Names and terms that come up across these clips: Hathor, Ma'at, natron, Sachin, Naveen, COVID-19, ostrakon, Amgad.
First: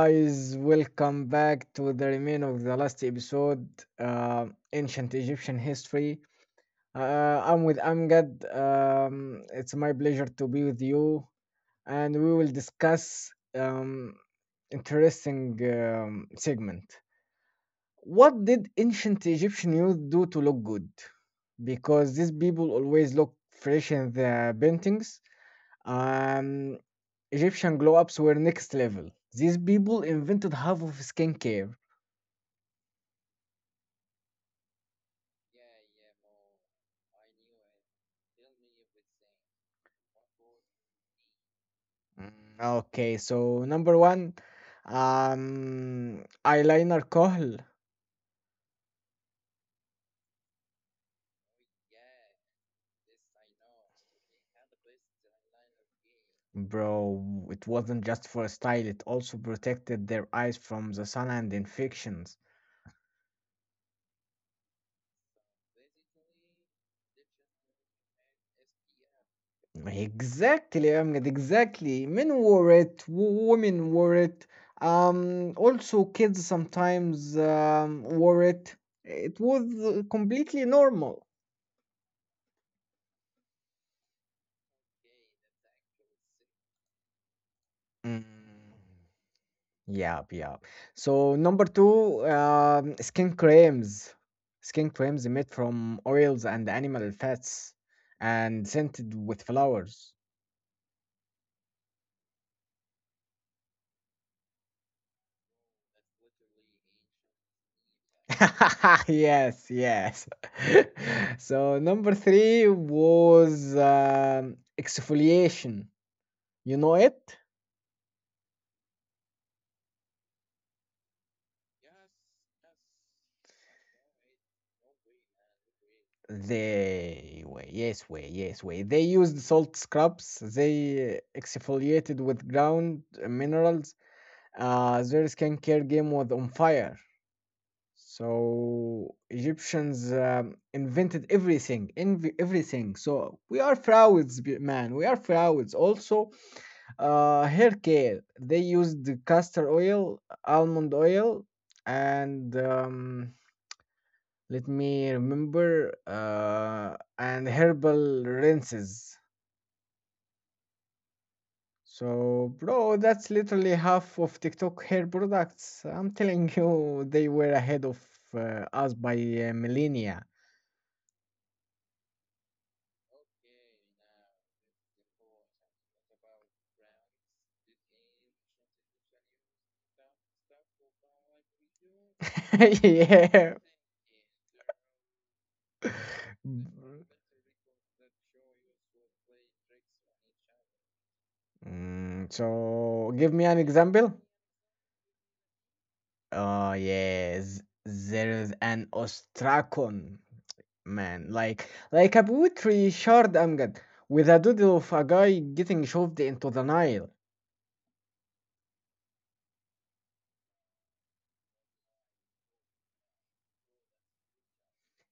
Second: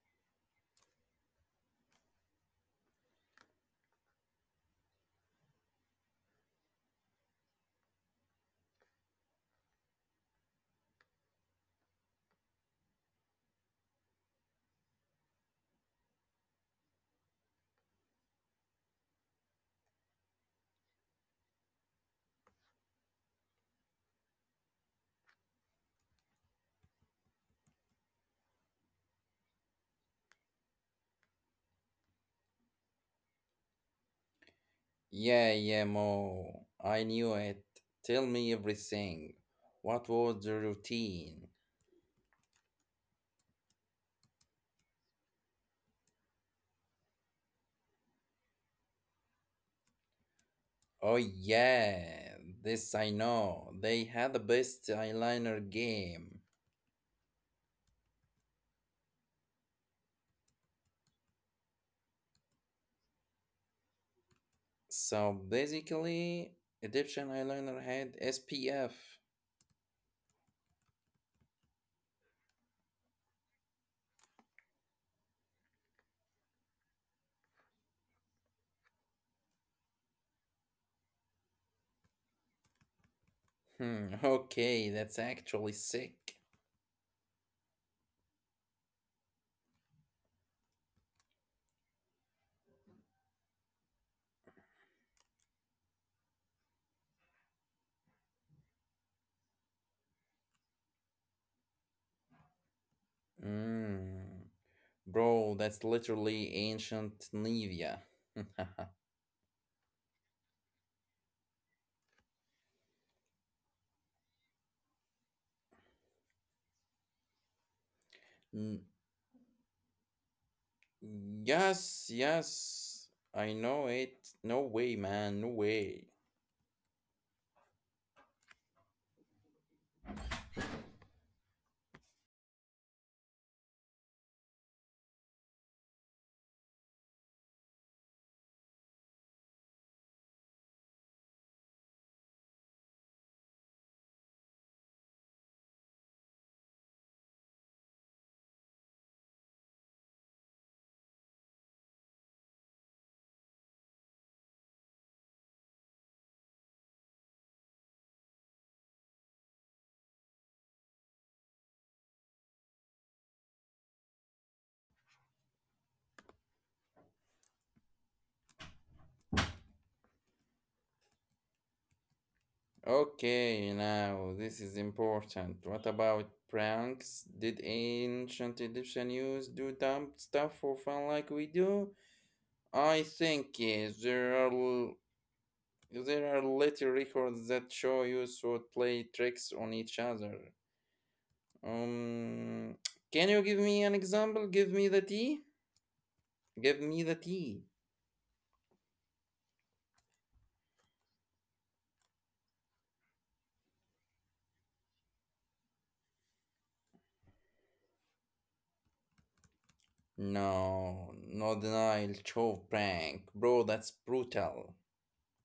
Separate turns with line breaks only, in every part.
guys. Welcome back to the remain of the last episode, uh, ancient Egyptian history. I'm with Amgad. It's my pleasure to be with you, and we will discuss interesting segment. What did ancient Egyptian youth do to look good? Because these people always look fresh in their paintings. Um, Egyptian glow ups were next level. These people invented half of skincare.
Yeah, yeah, Mo. I knew it. Tell me everything. What was the routine?
Mm. Okay, so number one, eyeliner kohl.
Oh, yeah, this I know. They had the best eyeliner game.
Bro, it wasn't just for style, it also protected their eyes from the sun and infections.
So basically, Egyptian eyeliner had SPF.
Exactly, Ahmed, exactly. Men wore it, women wore it, also kids sometimes wore it. It was completely normal.
Okay, that's actually sick.
Mm. Yeah, yeah. So number two, skin creams. Skin creams made from oils and animal fats and scented with flowers.
Mm, bro, that's literally ancient Nivea.
Yes, yes. So number three was exfoliation. You know it?
N- Mm, yes, yes, I know it. No way, man, no way.
They were, yes, way, yes, way. They used salt scrubs. They exfoliated with ground minerals, their skincare game was on fire. So Egyptians invented everything, everything. So we are frauds, man. We are frauds. Also, hair care. They used the castor oil, almond oil, and let me remember, and herbal rinses. So, bro, that's literally half of TikTok hair products. I'm telling you, they were ahead of us by millennia.
Okay, now this is important. What about pranks? Did ancient Egyptian use do dumb stuff for fun like we do? I think
Yeah.
yes. There are later
B-
records that show youths would play tricks on each other.
Mm,
Um,
so,
can you
give me
give
an
me an
example.
example? Give me the tea. Give
Oh
me the tea.
yes, there is an ostrakon, man, like a poetry shard, Amjad, with a doodle of a guy getting shoved into the Nile.
No, Northern Nile Chove prank. Bro, that's brutal.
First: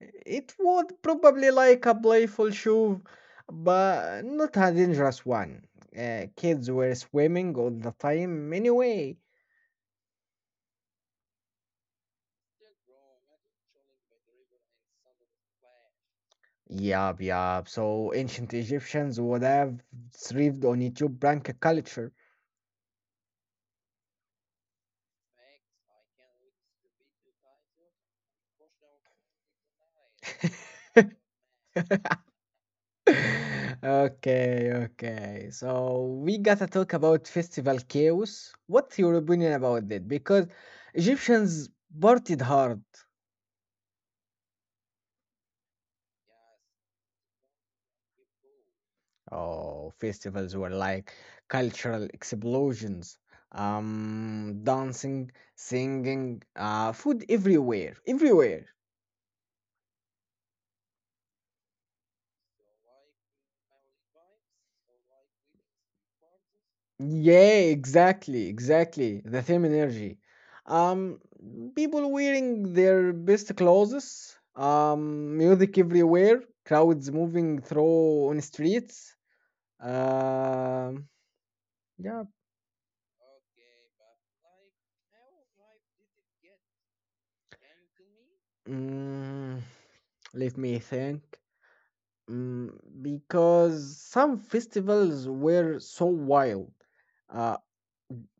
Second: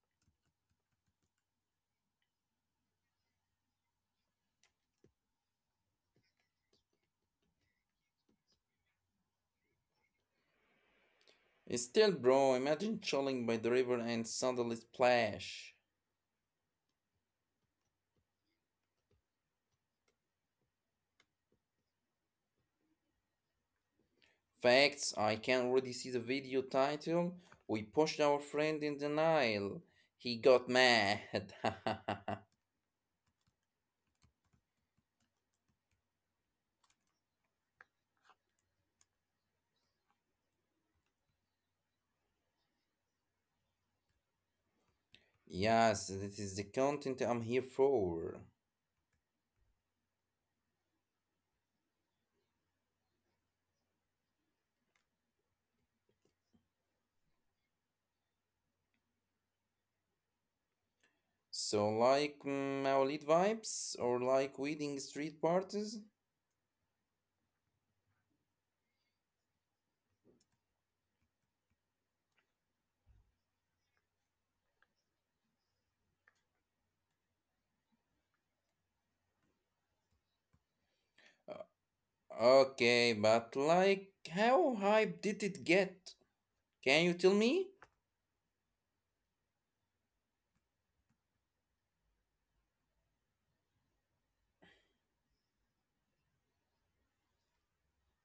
It would probably like a playful shove, but not a dangerous one. Kids were swimming all the time anyway.
Still, bro, imagine chilling by the river and suddenly splash.
Yup, yup. So ancient Egyptians would have thrived on YouTube prank culture.
Facts, I can already see the video title. We pushed our friend in the Nile. He got mad.
Okay, okay. So we gotta talk about festival chaos. What's your opinion about that? Because Egyptians partied hard.
Yes, this is the content I'm here for.
Oh, festivals were like cultural explosions. Dancing, singing, food everywhere, everywhere.
So, like mm, Maulid vibes or like wedding street parties?
Yeah, exactly, exactly. The same energy. Um, People wearing their best clothes, music everywhere, crowds moving through on streets. Um,
Uh,
yeah.
Okay, but like, how hype did it get? Can you tell me?
Mm, let me think. Mm, because some festivals were so wild uh,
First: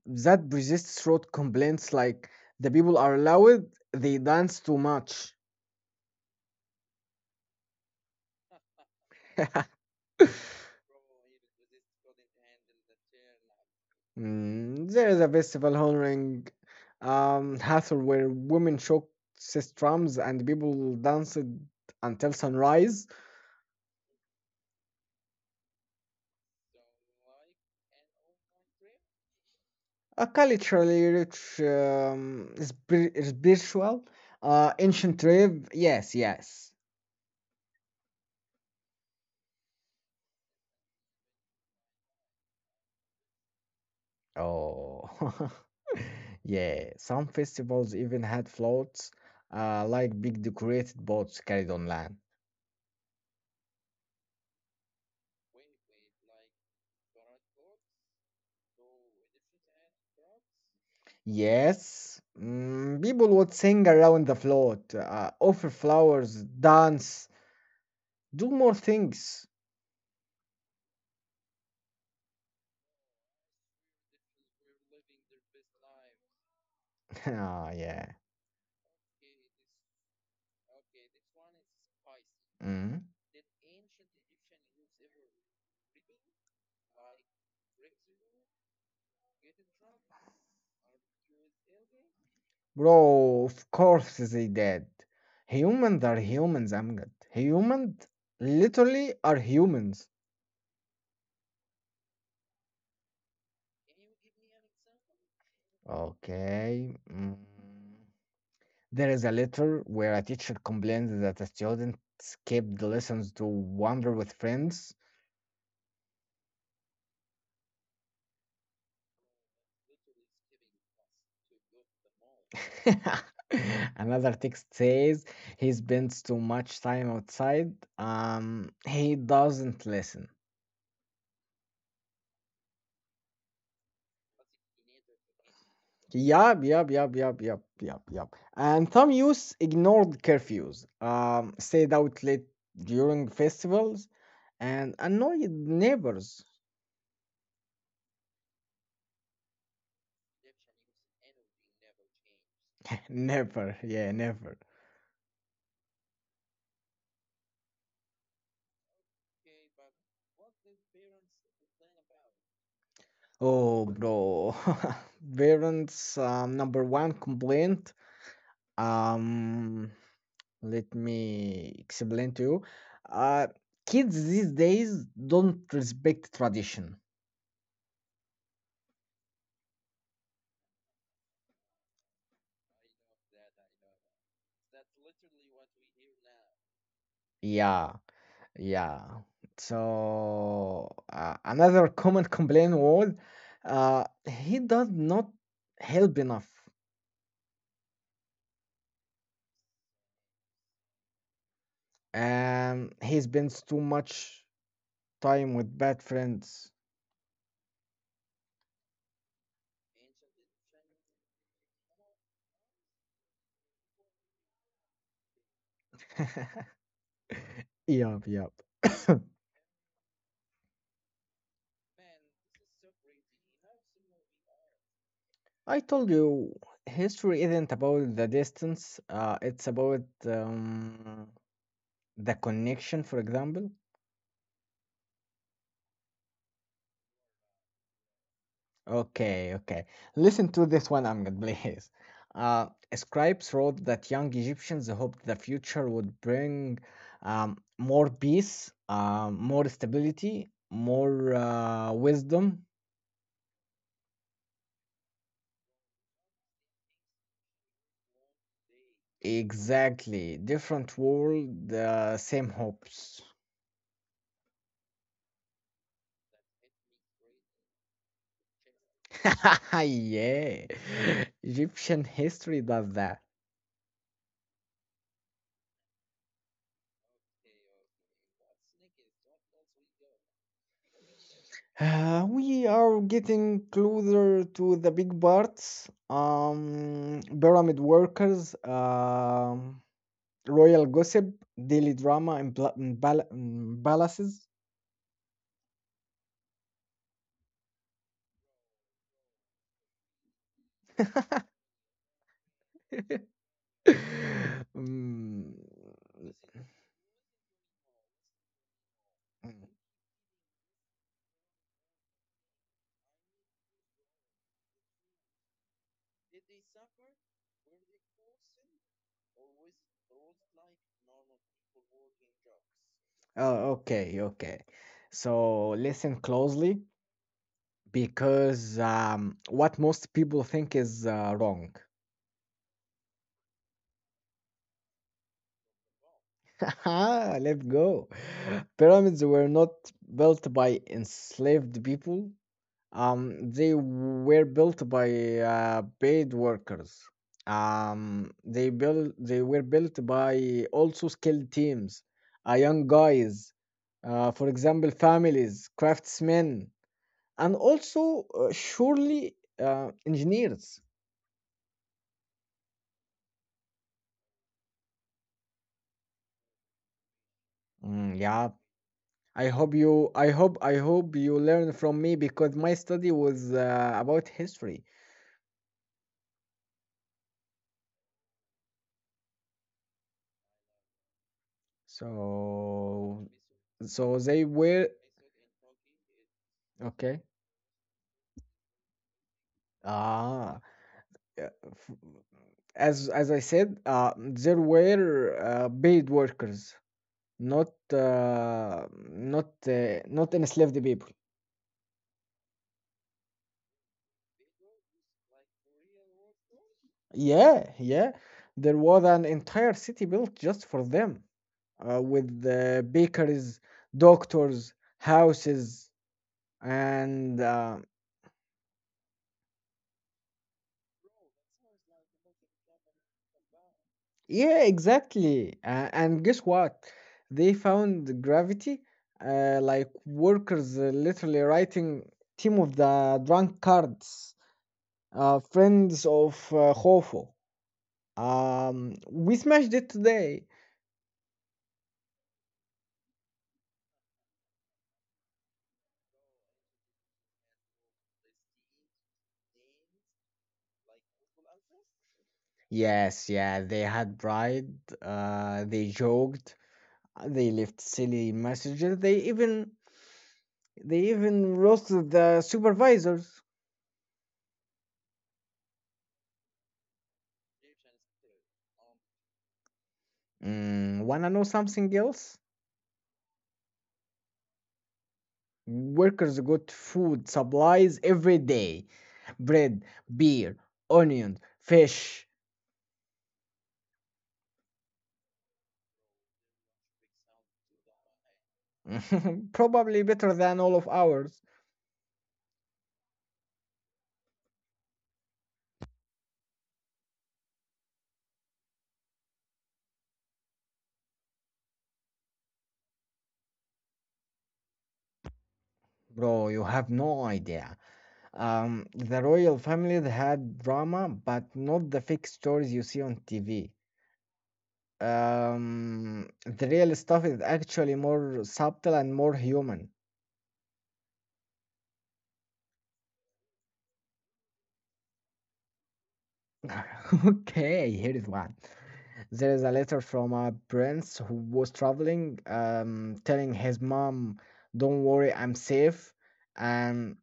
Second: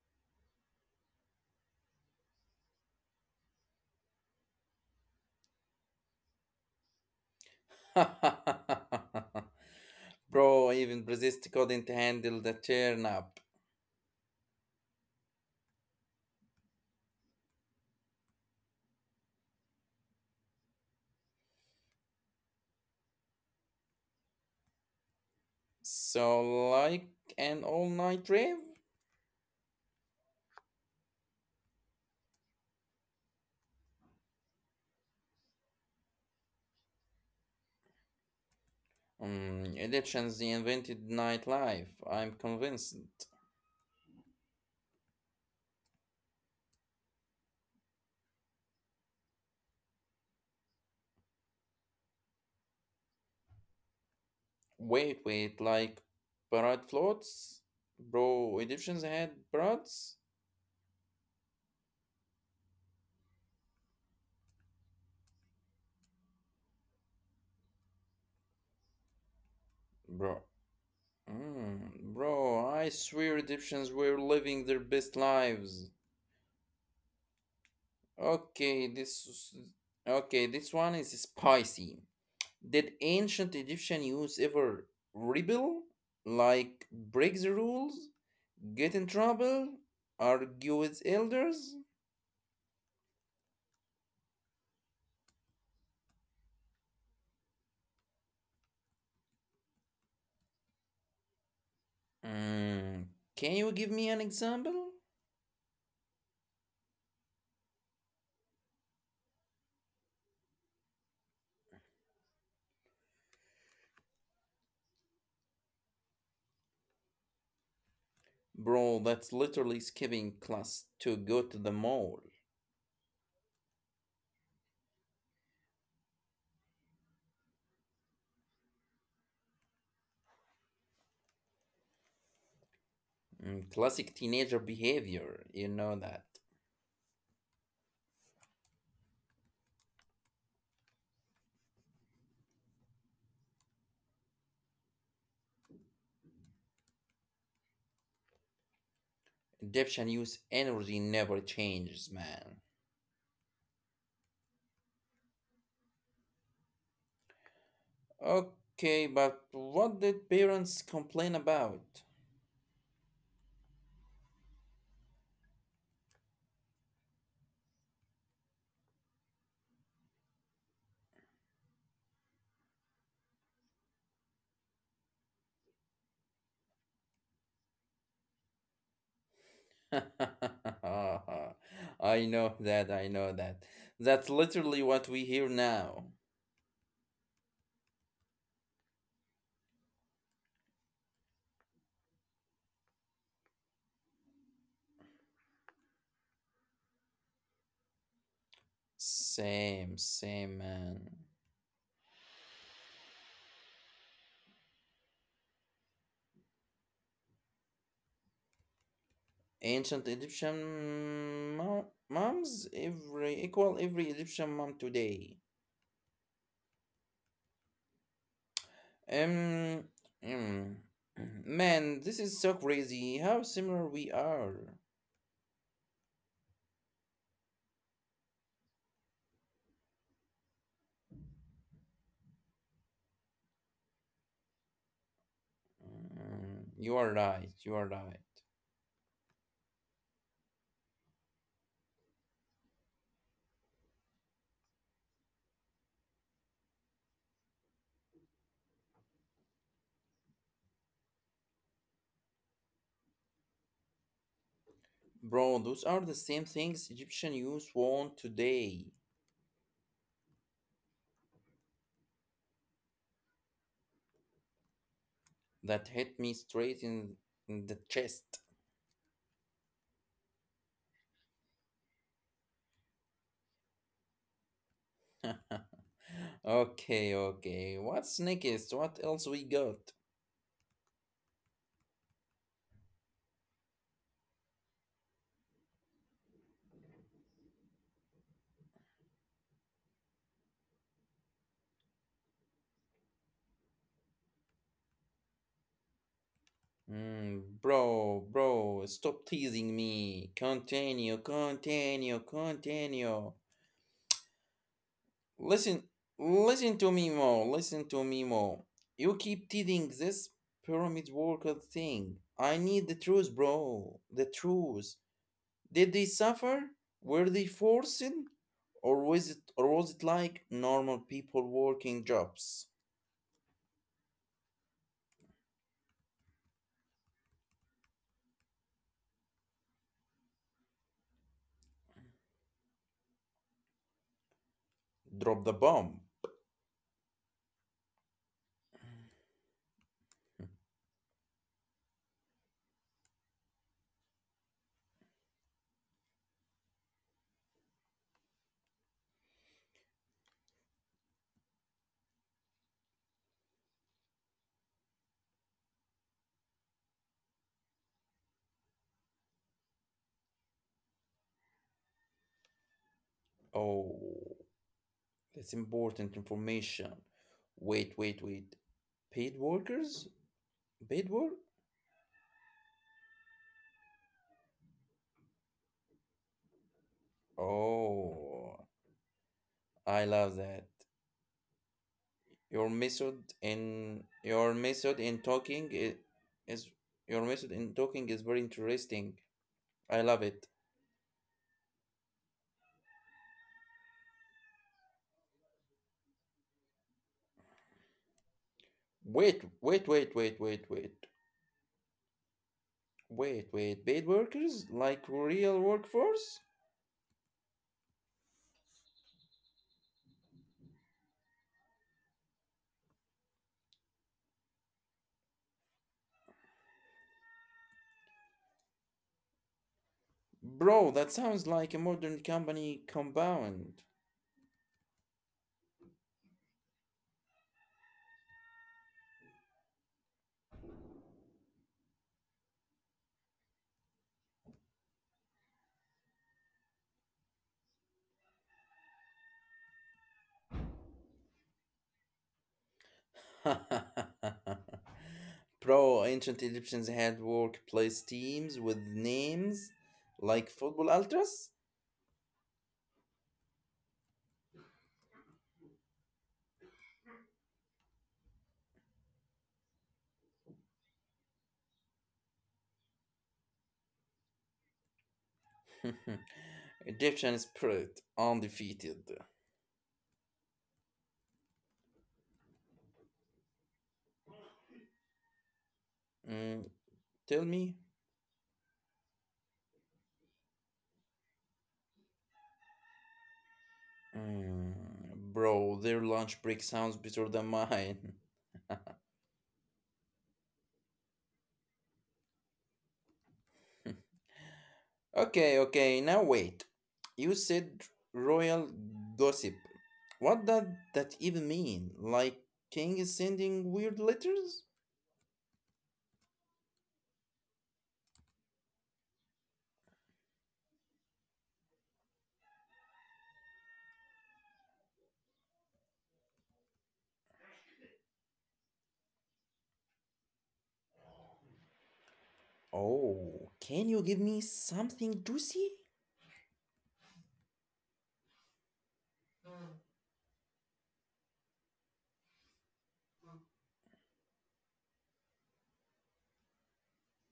that resists road complaints like the people are loud, they dance too much.
Bro, even Brzezinski couldn't handle the turn up.
Mm, there is a festival honoring Hathor where women shook drums and people danced until sunrise.
So, like an all night rave?
A culturally rich, spiritual, ancient rave. Yes, yes.
Mm, elections invented nightlife, I'm convinced.
Oh, yeah. Some festivals even had floats, like big decorated boats carried on land.
Wait, wait, like parade floats? Bro, Egyptians had parades?
Yes, mm, people would sing around the float, offer flowers, dance, do more things.
Bro, mm, bro, I swear Egyptians were living their best lives.
Ah, yeah.
Okay, this, okay, this one is spicy. Did
Mm.
ancient Egyptian youth ever rebel? Like, break the rules? Get in trouble? Argue with elders?
Bro, of course they did. Humans are humans, Amgad. Humans literally are humans.
Mm, can you give me an example?
Okay. Mm. There is a letter where a teacher complains that a student skipped the lessons to wander with friends.
Bro, that's literally skipping class to go to the mall.
Another text says he spends too much time outside. He doesn't listen.
Mm, classic teenager behavior, you know that.
Yup, yup, yup, yup, yup, yup, yup. And some youth ignored curfews, stayed out late during festivals, and annoyed neighbors.
Egyptian youth energy never changes, man.
Never, yeah, never.
Okay, but what did parents complain about?
Oh, bro. Parents' number one complaint. Um, Let me explain to you. Uh, Kids these days don't respect tradition.
I know that, I know that. That's literally what we hear now.
Yeah, yeah. So another common complaint was, he does not help enough,
Same, same, man.
and he spends too much time with bad friends.
Ancient Egyptian moms, every equal every Egyptian mom today.
Yup, yup.
Um, mm, man, this is so crazy. How similar we are.
I told you, history isn't about the distance. It's about the connection, for example.
Mm, you are right. You are right,
Okay, okay. Listen to this one, Amgad, please. Uh, Scribes wrote that young Egyptians hoped the future would bring more peace, more stability, more wisdom.
bro. Those are the same things Egyptian youth want today.
Exactly. Different world, same hopes.
That hit me straight In the chest.
Yeah. Egyptian history does that.
Okay, okay. What's next? What else we got?
We are getting closer to the big parts. Pyramid workers, royal gossip, daily drama, and and balances.
Mm, bro, stop teasing me. Continue, continue, continue.
Mm.
Listen, Listen to me more. Listen to me more. You keep teasing this pyramid worker thing. I need the truth, bro. The truth. Did they suffer? Were they forced? Or was it like normal people working jobs?
Oh, okay, okay. So listen closely because what most people think is wrong.
Drop the bomb.
Ah, let's go. Pyramids were not built by enslaved people. They were built by paid workers. They were built by also skilled teams, young guys, for example, families, craftsmen, and also surely engineers.
Oh, that's important information. Wait, wait,
Mm,
wait.
yeah,
Paid
I hope
workers?
you I hope I
Paid
hope
work?
you learn from me because my study was about history.
Oh, I love that.
So so
Your
they
method
were
in talking is Your
Okay.
method in talking is very interesting. I love it.
Ah, yeah, as I said, there were paid workers, not uh,
Wait,
not
wait, wait,
uh,
wait,
not
wait,
enslaved
wait.
people.
Wait, wait, paid workers? Like real workforce?
Yeah, yeah. There was an entire city built just for them, with bakeries, doctors, houses, and
Bro, that sounds like a modern company compound.
yeah, exactly. And guess what? They found gravity, like workers literally writing "Team of the Drunkards," "Friends of Hofo." We smashed it today.
Bro, ancient Egyptians had workplace teams with names like football ultras?
Yes, yeah, they had pride. They joked. They left silly messages. They even roasted the supervisors.
Egyptian spirit, undefeated.
Mm, wanna know something else? Workers
Mm,
got food
tell me.
supplies every day: bread, beer, onions, fish.
Mm, bro, their lunch break sounds better than mine.
Probably better than all of ours,
Okay, okay, now wait. You said royal gossip. What does that even mean? Like king is sending weird letters?
bro. You have no idea. The royal family had drama, but not the fake stories you see on TV. The real stuff is actually more subtle and more human.
Oh, can you give me something juicy?
Okay, here is one. There is a letter from a prince who was traveling, telling his mom, "Don't worry, I'm safe," and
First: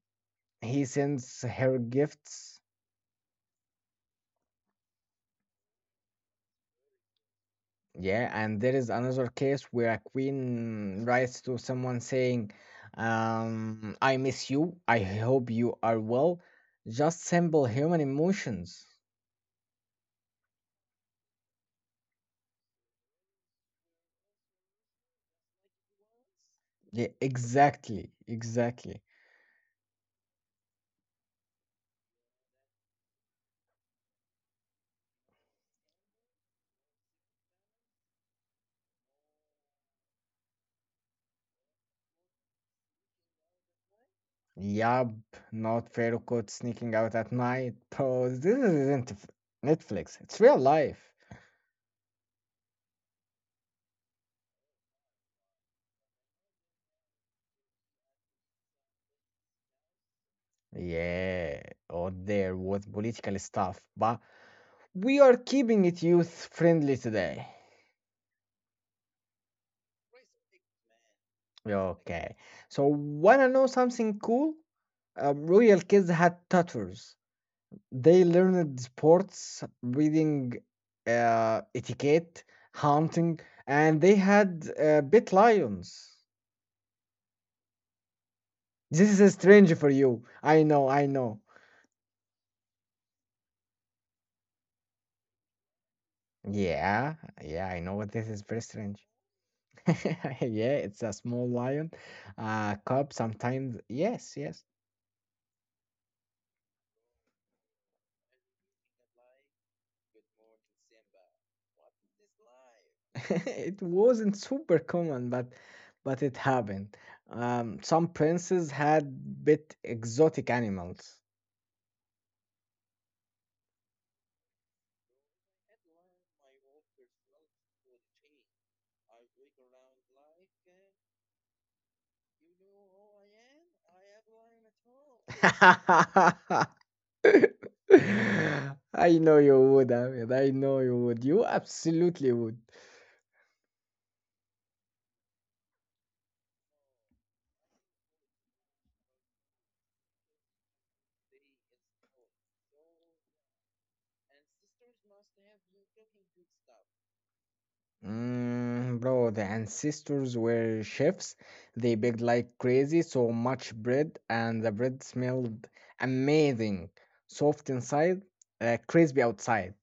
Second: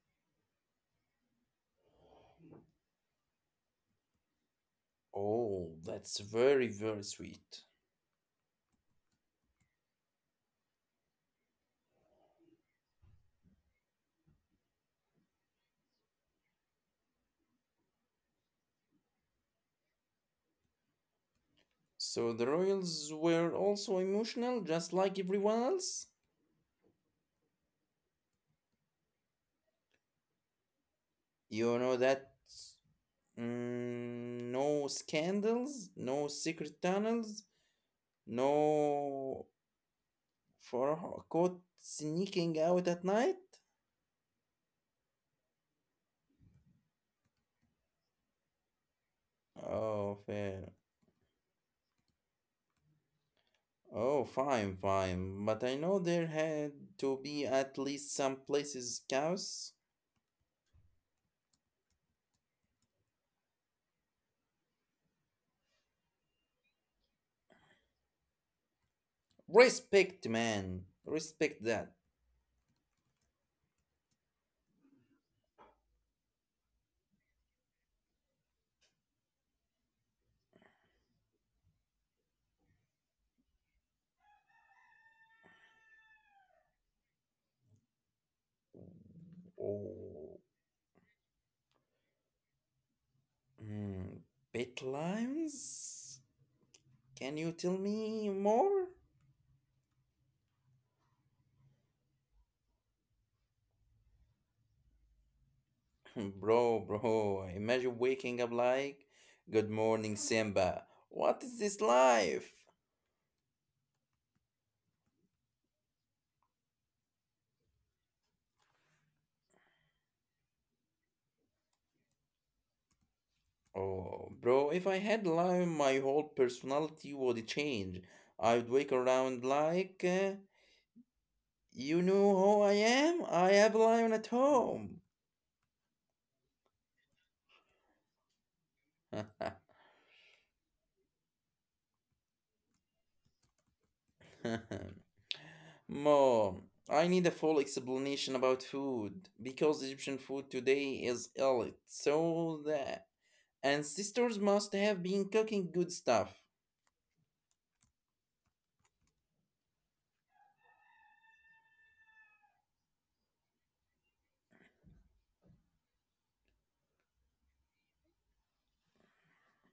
he sends her gifts.
Oh, that's very, very sweet.
Yeah, and there is another case where a queen writes to someone saying, "I miss you. I hope you are well." Just simple human emotions.
So the royals were also emotional, just like everyone else?
Yeah, exactly, exactly.
You know that. Mm, no scandals, no secret tunnels, no caught sneaking out at night?
Yup, not fair code sneaking out at night, bro. This isn't
Oh,
Netflix, it's real
fair.
life.
Oh, fine, fine. But I know there had to be at least some places cows.
Yeah, or there was political stuff, but we are keeping it youth friendly today.
Respect, man. Respect that.
Okay, so wanna know something cool? Royal kids had tattoos. They learned sports, reading, etiquette, hunting, and they had bit lions. This is strange for you.
Oh,
I know, I know.
hmm. Pet limes?
Yeah,
Can you tell
yeah, I know what
me
this is very
more?
strange. Yeah, it's a small lion, cub sometimes. Yes, yes.
Bro, bro. Imagine waking up like, good morning, Simba. What is this life?
It wasn't super common, but it happened. Some princes had bit exotic animals.
Oh, bro, if I had lime, my whole personality would change. I'd wake around like, you know who
You
I am? I
know
have lime at
who I am? I am
home.
who I am at all. I know you would, Ahmed. I know you would. You absolutely would.
Mom, I need a full explanation about food because Egyptian food today is elite. So
so,
the
so
ancestors must have been cooking good stuff.
Mm, bro, the ancestors were chefs. They baked like crazy, so much bread, and the bread smelled amazing. Soft inside, crispy outside.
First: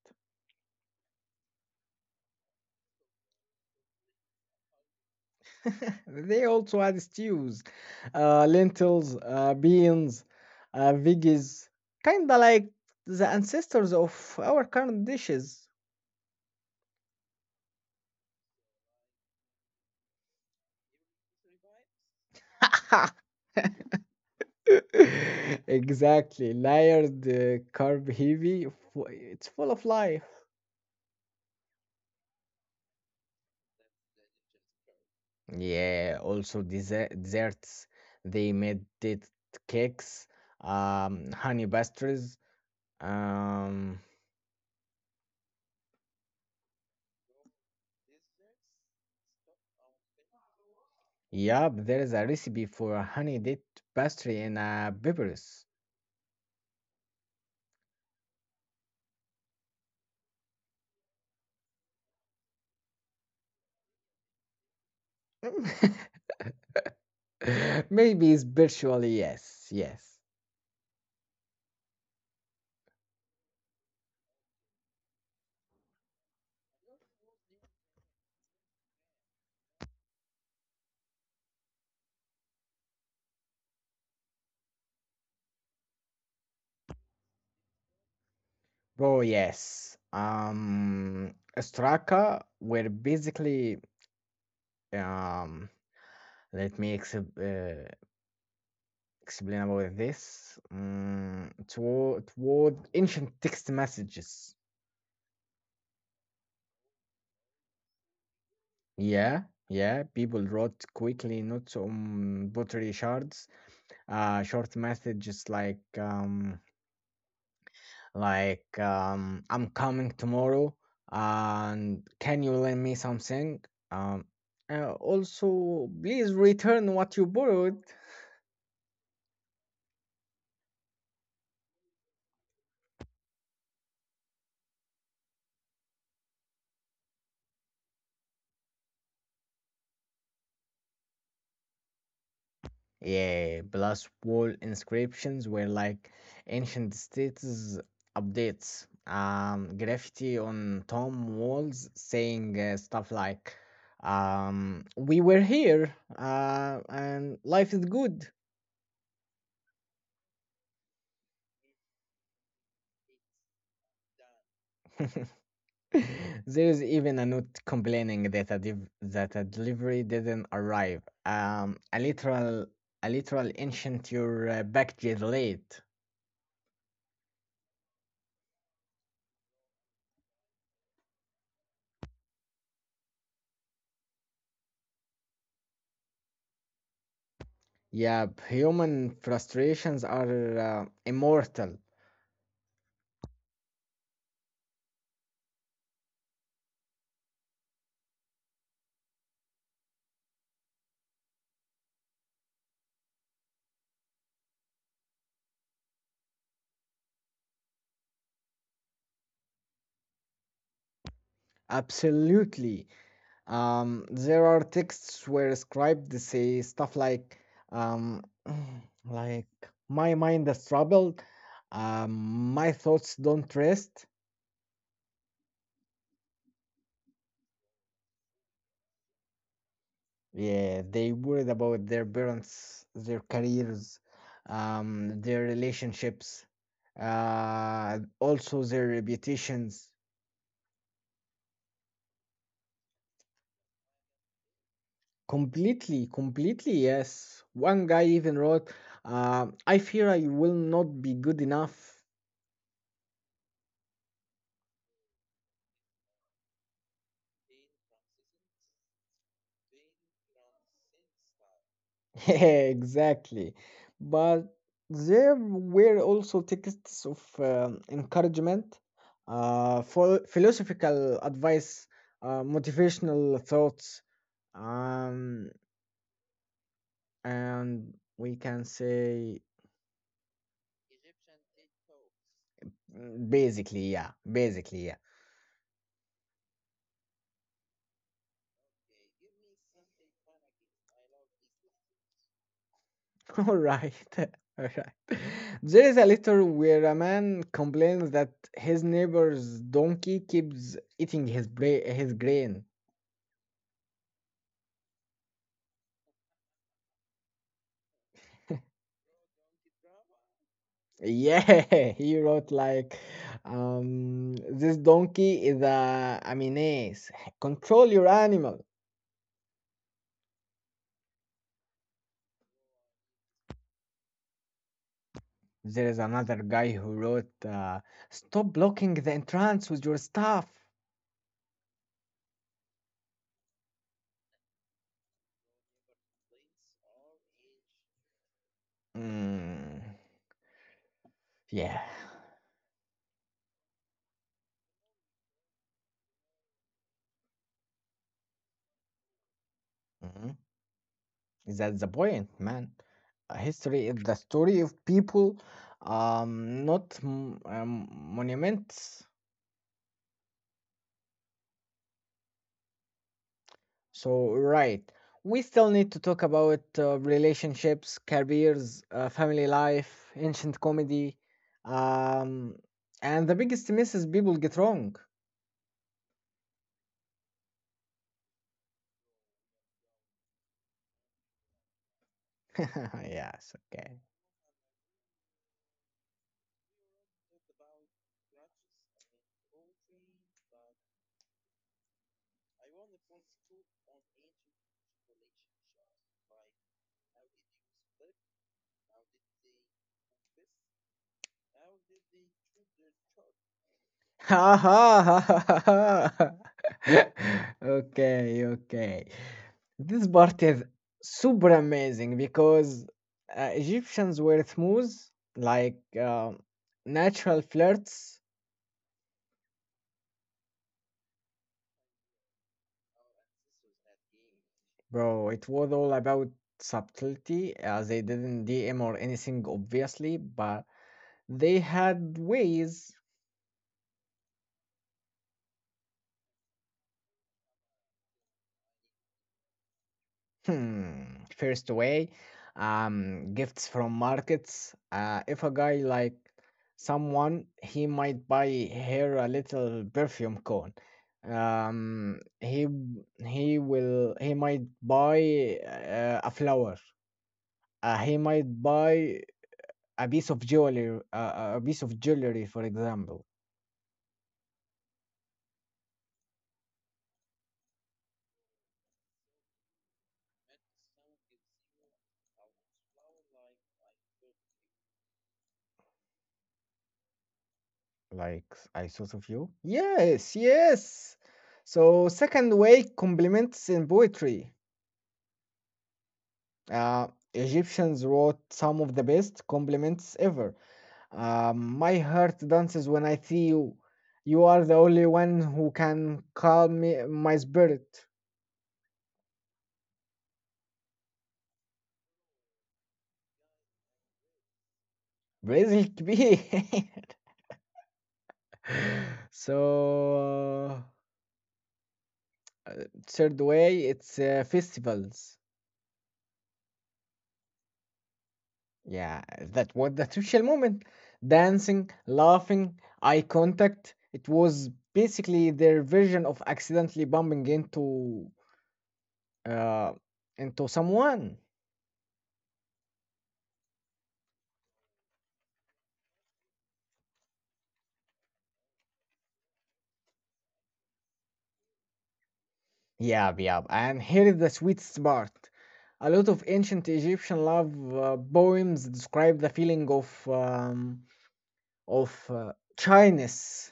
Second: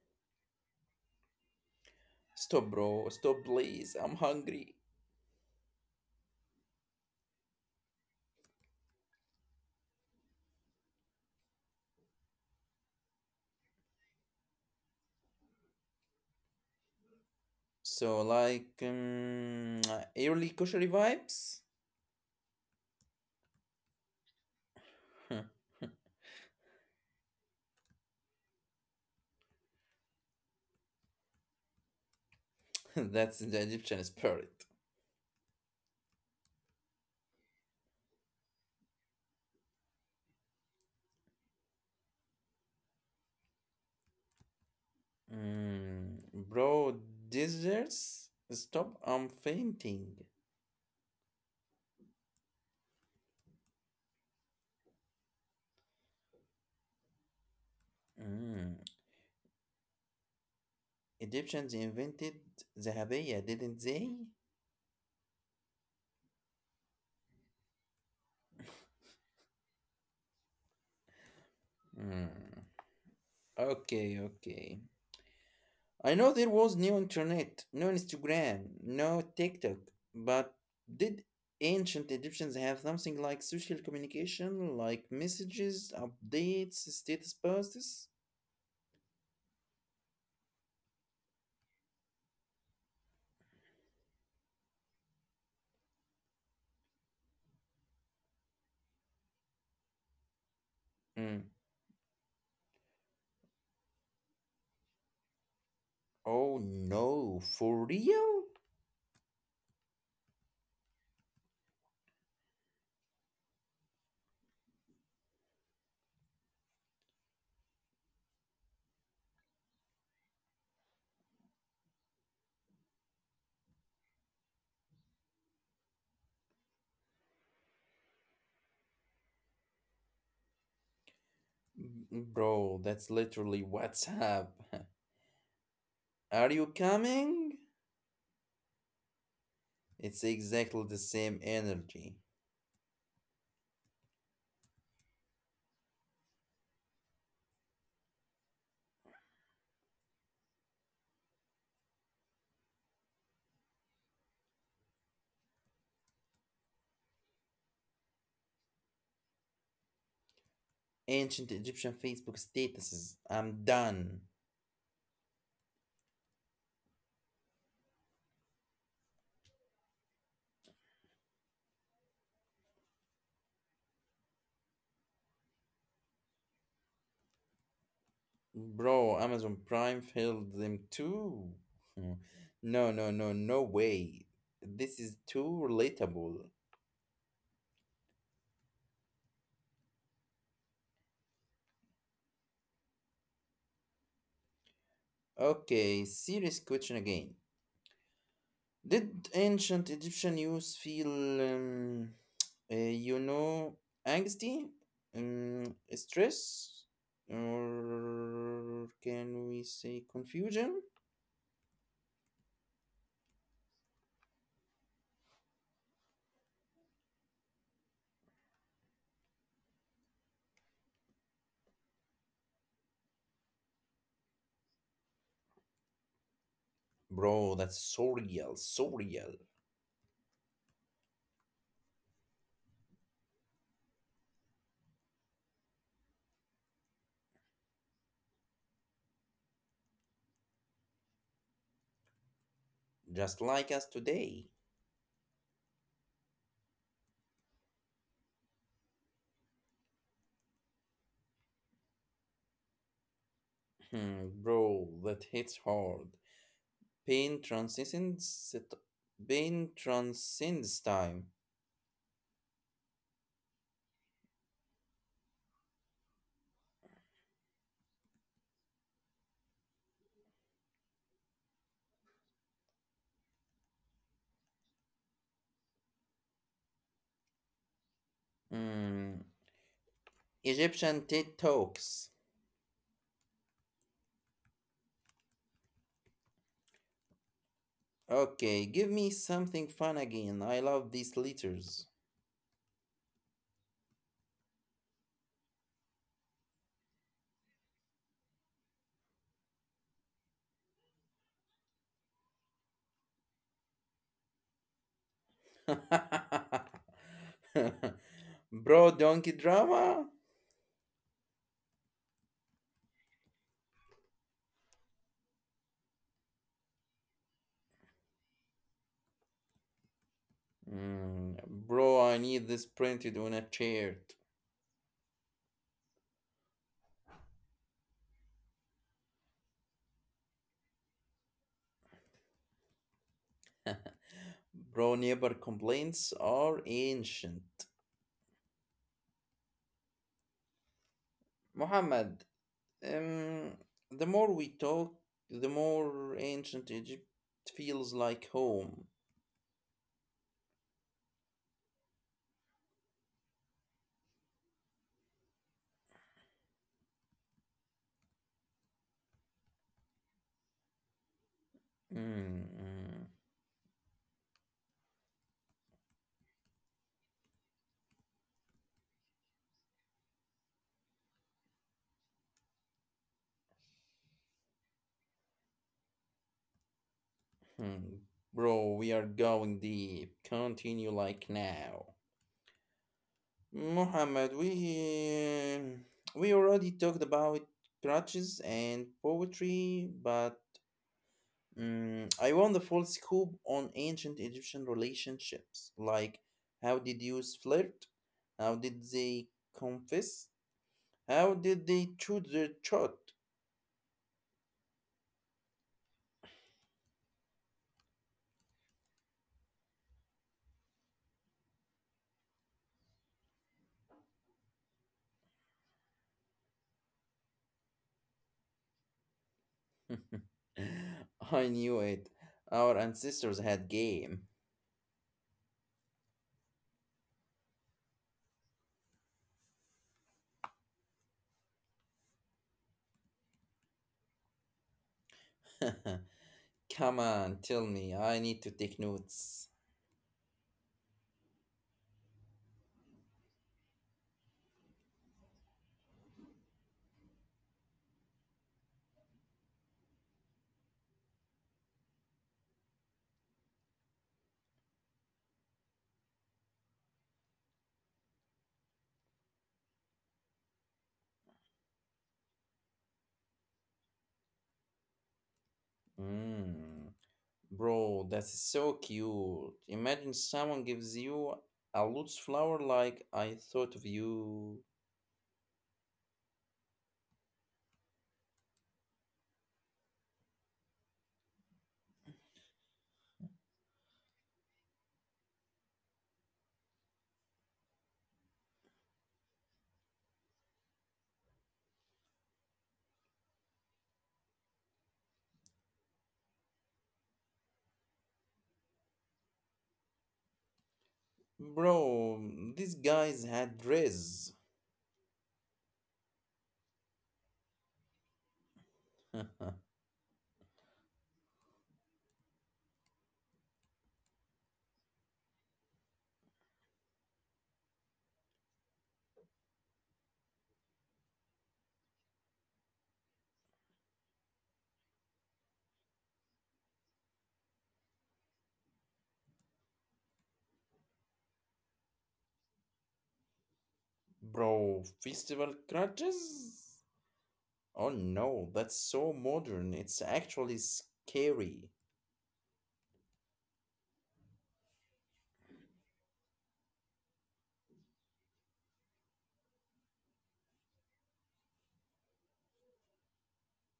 Stop, bro. Stop, please. I'm hungry.
They also had stews, lentils, beans, veggies, kinda like the ancestors of our current dishes.
So, like, early kosher vibes?
Exactly, layered, carb heavy. It's full of life.
That's the Egyptian spirit.
Yeah, also dessert, desserts. They made it cakes, honey pastries. Um,
Mm, bro, desserts? Stop, I'm fainting.
yep, there is a recipe for a honey date pastry in Belarus.
Mm, Egyptians invented the habaya, didn't they?
Maybe spiritually, yes, yes.
Mm, okay, okay. I know there was no internet, no Instagram, no TikTok, but did ancient Egyptians have something like social communication, like messages, updates, status posts?
Oh, yes. Straka were basically, um, let me explain. Explain about this.
Mm.
Mm, toward ancient text messages.
Oh no, for real?
Yeah, yeah. People wrote quickly notes on pottery shards. Short messages like I'm coming tomorrow, and can you lend me something? Um, Also, please return what you borrowed.
Bro, that's literally WhatsApp. Are you coming? It's exactly the same energy.
Yeah, plus wall inscriptions were like ancient status updates. Graffiti on tomb walls saying stuff like, "We were here, and life is good."
Ancient Egyptian Facebook statuses. I'm done.
There is even a note complaining that a delivery didn't arrive. A literal a literal ancient your package is late.
Bro, Amazon Prime failed them too. Mm. No, no, no, no way. This is too relatable.
Yeah, human frustrations are immortal.
Okay, serious question again. Did ancient Egyptian use feel. You know, anxiety, um, stress, or can we say confusion?
Absolutely. There are texts where scribes say stuff like, um, like my mind is troubled, my thoughts don't rest.
Bro, that's so real, so real.
Yeah, they worried about their parents, their careers, their relationships, also their reputations.
Just like us today.
Completely, completely, yes. One guy even wrote, I fear I will not be good enough.
Hmm, bro, that hits hard. Pain transcends it- Pain transcends time.
Exactly. But there were also texts of encouragement, for philosophical advice, motivational thoughts, um, and we can
Hmm,
say
Egyptian TED Talks.
mm, basically, yeah, basically, yeah.
Okay, give me something fun again. I love these letters.
All right. All right. There is a letter where a man complains that his neighbor's donkey keeps eating his grain.
Bro, donkey drama?
Yeah, he wrote like, this donkey is a menace. Control your animal.
Mm, bro, I need this printed on a chart.
There is another guy who wrote, stop blocking the entrance with your stuff.
Bro, neighbor complaints are ancient.
Mm, yeah.
Muhammad, um, the more we talk, the more ancient Egypt feels like home.
Mm-hmm. That's the point, man. History is the story of people, not monuments.
Mm, mm,
So, right, we still need to talk about relationships, careers, family life, ancient comedy, um, and the biggest miss is people get wrong.
mm. Bro, we are going deep. Continue like now.
Yes, okay.
Muhammad, we We already talked about crutches and poetry, but mm, I want the full scoop on ancient Egyptian relationships. Like, how did youths flirt? How did they confess? How did they shoot their shot?
Ha ha ha ha ha. Ha. Okay, okay. This part is super amazing because Egyptians were smooth, like um natural flirts.
I knew it. Our ancestors had game.
Bro, it was all about subtlety. They didn't DM or anything, obviously, but they had ways.
Come on, tell me. I need to take notes.
Hmm. First way, gifts from markets. If a guy like someone, he might buy her a little perfume cone. Um, he he might buy a flower. He might buy a piece of jewelry, a piece of jewelry, for example.
Mm. Bro, that's so cute. Imagine someone gives you a lotus flower like I thought of you.
Like I thought of you? Yes, yes. So, second way, compliments in poetry. Uh, Egyptians wrote some of the best compliments ever. My heart dances when I see you. You are the only one who can calm me, my spirit.
Bro, these guys had dress.
Brazil it be. So, uh, third way, it's festivals. Yeah, that was the social moment. Dancing, laughing, eye contact. It was basically their version of accidentally bumping uh into someone.
Bro, festival crutches? Oh no, that's so modern. It's actually scary.
Yeah, yeah. And here is the sweetest part. A lot of ancient Egyptian love poems describe the feeling of shyness.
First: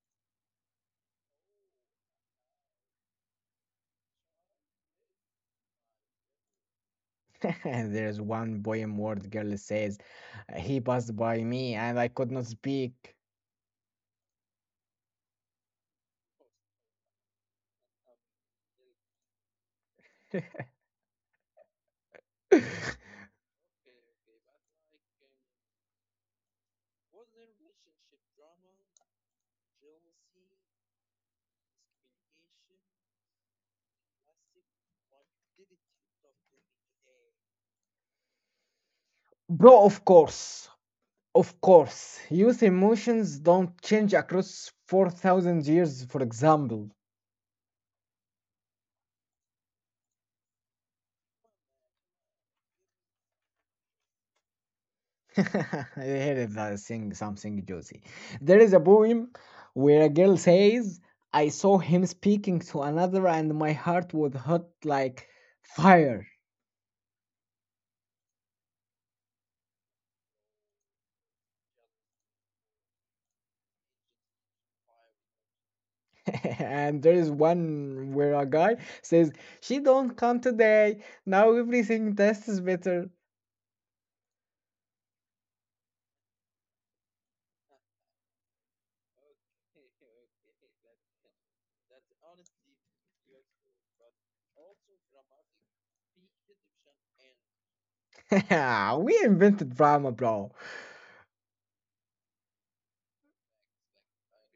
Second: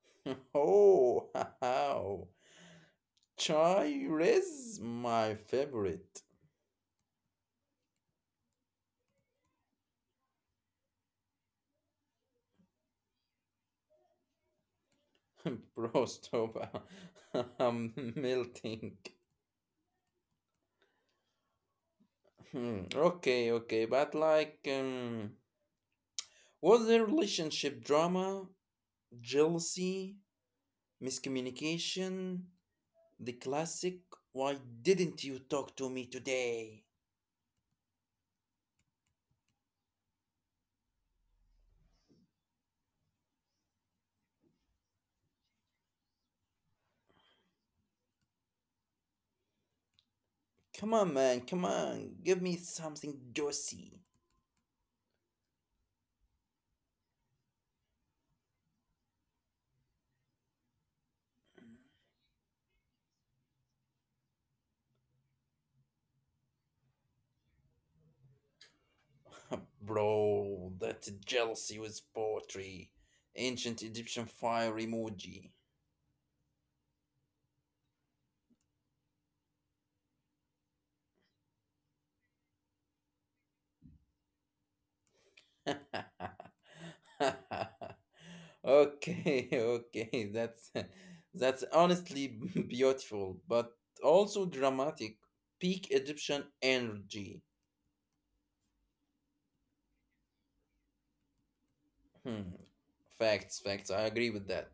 Oh, how? Chai res? My favorite.
There's one poem where the girl says, "He passed by me and I could not speak."
Bro, stop. I'm melting. Hmm. Okay, okay. But like, was there relationship drama, jealousy, miscommunication, the classic? Why didn't you talk to me today?
Bro, of course. Of course. Youth emotions don't change across 4,000 years, for example.
Come on, man. Come on. Give me something juicy.
Here is a thing, something juicy. There is a poem where a girl says, I saw him speaking to another and my heart was hot like fire.
Bro, that jealousy was poetry. Ancient Egyptian fire emoji.
And there is one where a guy says, she don't come today. Now everything tastes better.
Okay, that's honestly beautiful, but also dramatic. Peak Egyptian energy.
We invented drama, bro.
Hmm. Facts, facts. I agree with that.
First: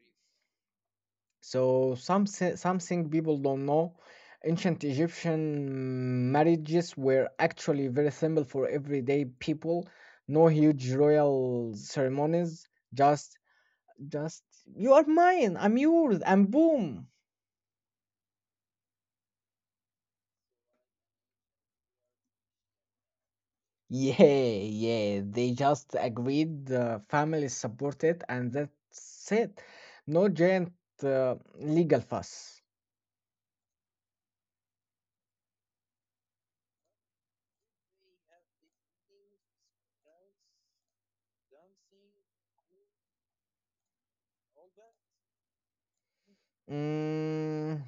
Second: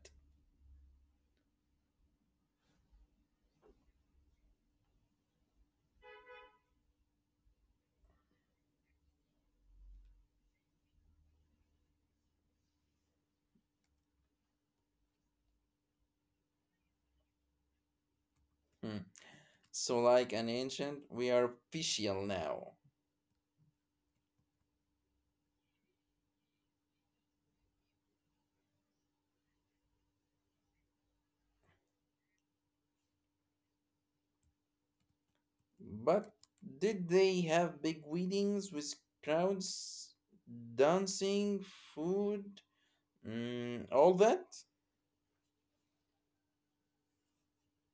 So something people don't know, ancient Egyptian marriages were actually very simple for everyday people. No huge royal ceremonies, just just you are mine, I'm yours, and boom.
Hmm. So, like an ancient, we are official now.
Yeah, yeah, they just agreed, the family supported, and that's it. No giant legal fuss.
But did they have big weddings with crowds, dancing, food, mm, all that?
Mm,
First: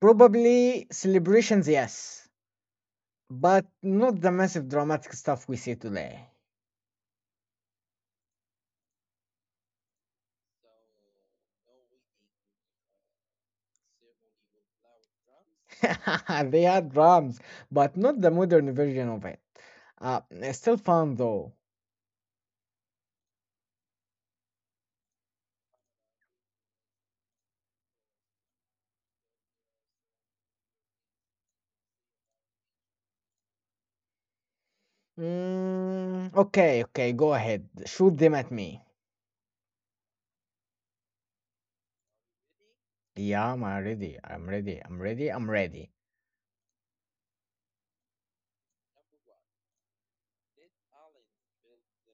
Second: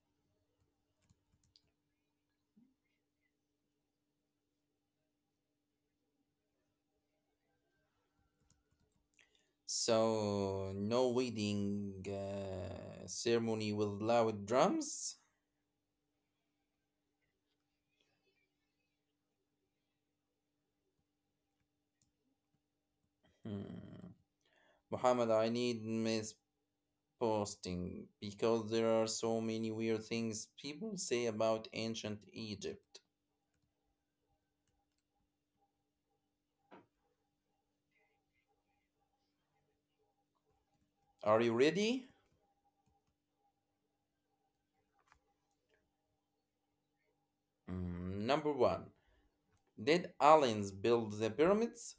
probably celebrations, yes. But not the massive dramatic stuff we see today.
So, no wedding ceremony with loud drums?
They had drums, but not the modern version of it. Uh, Still fun though.
Hmm. Muhammad, I need miss posting because there are so many weird things people say about ancient Egypt.
Mm, okay, okay, go ahead. Shoot them at me.
Are you ready?
Yeah, I'm ready. I'm ready. I'm ready. I'm ready.
Hmm, number one, did aliens build the pyramids?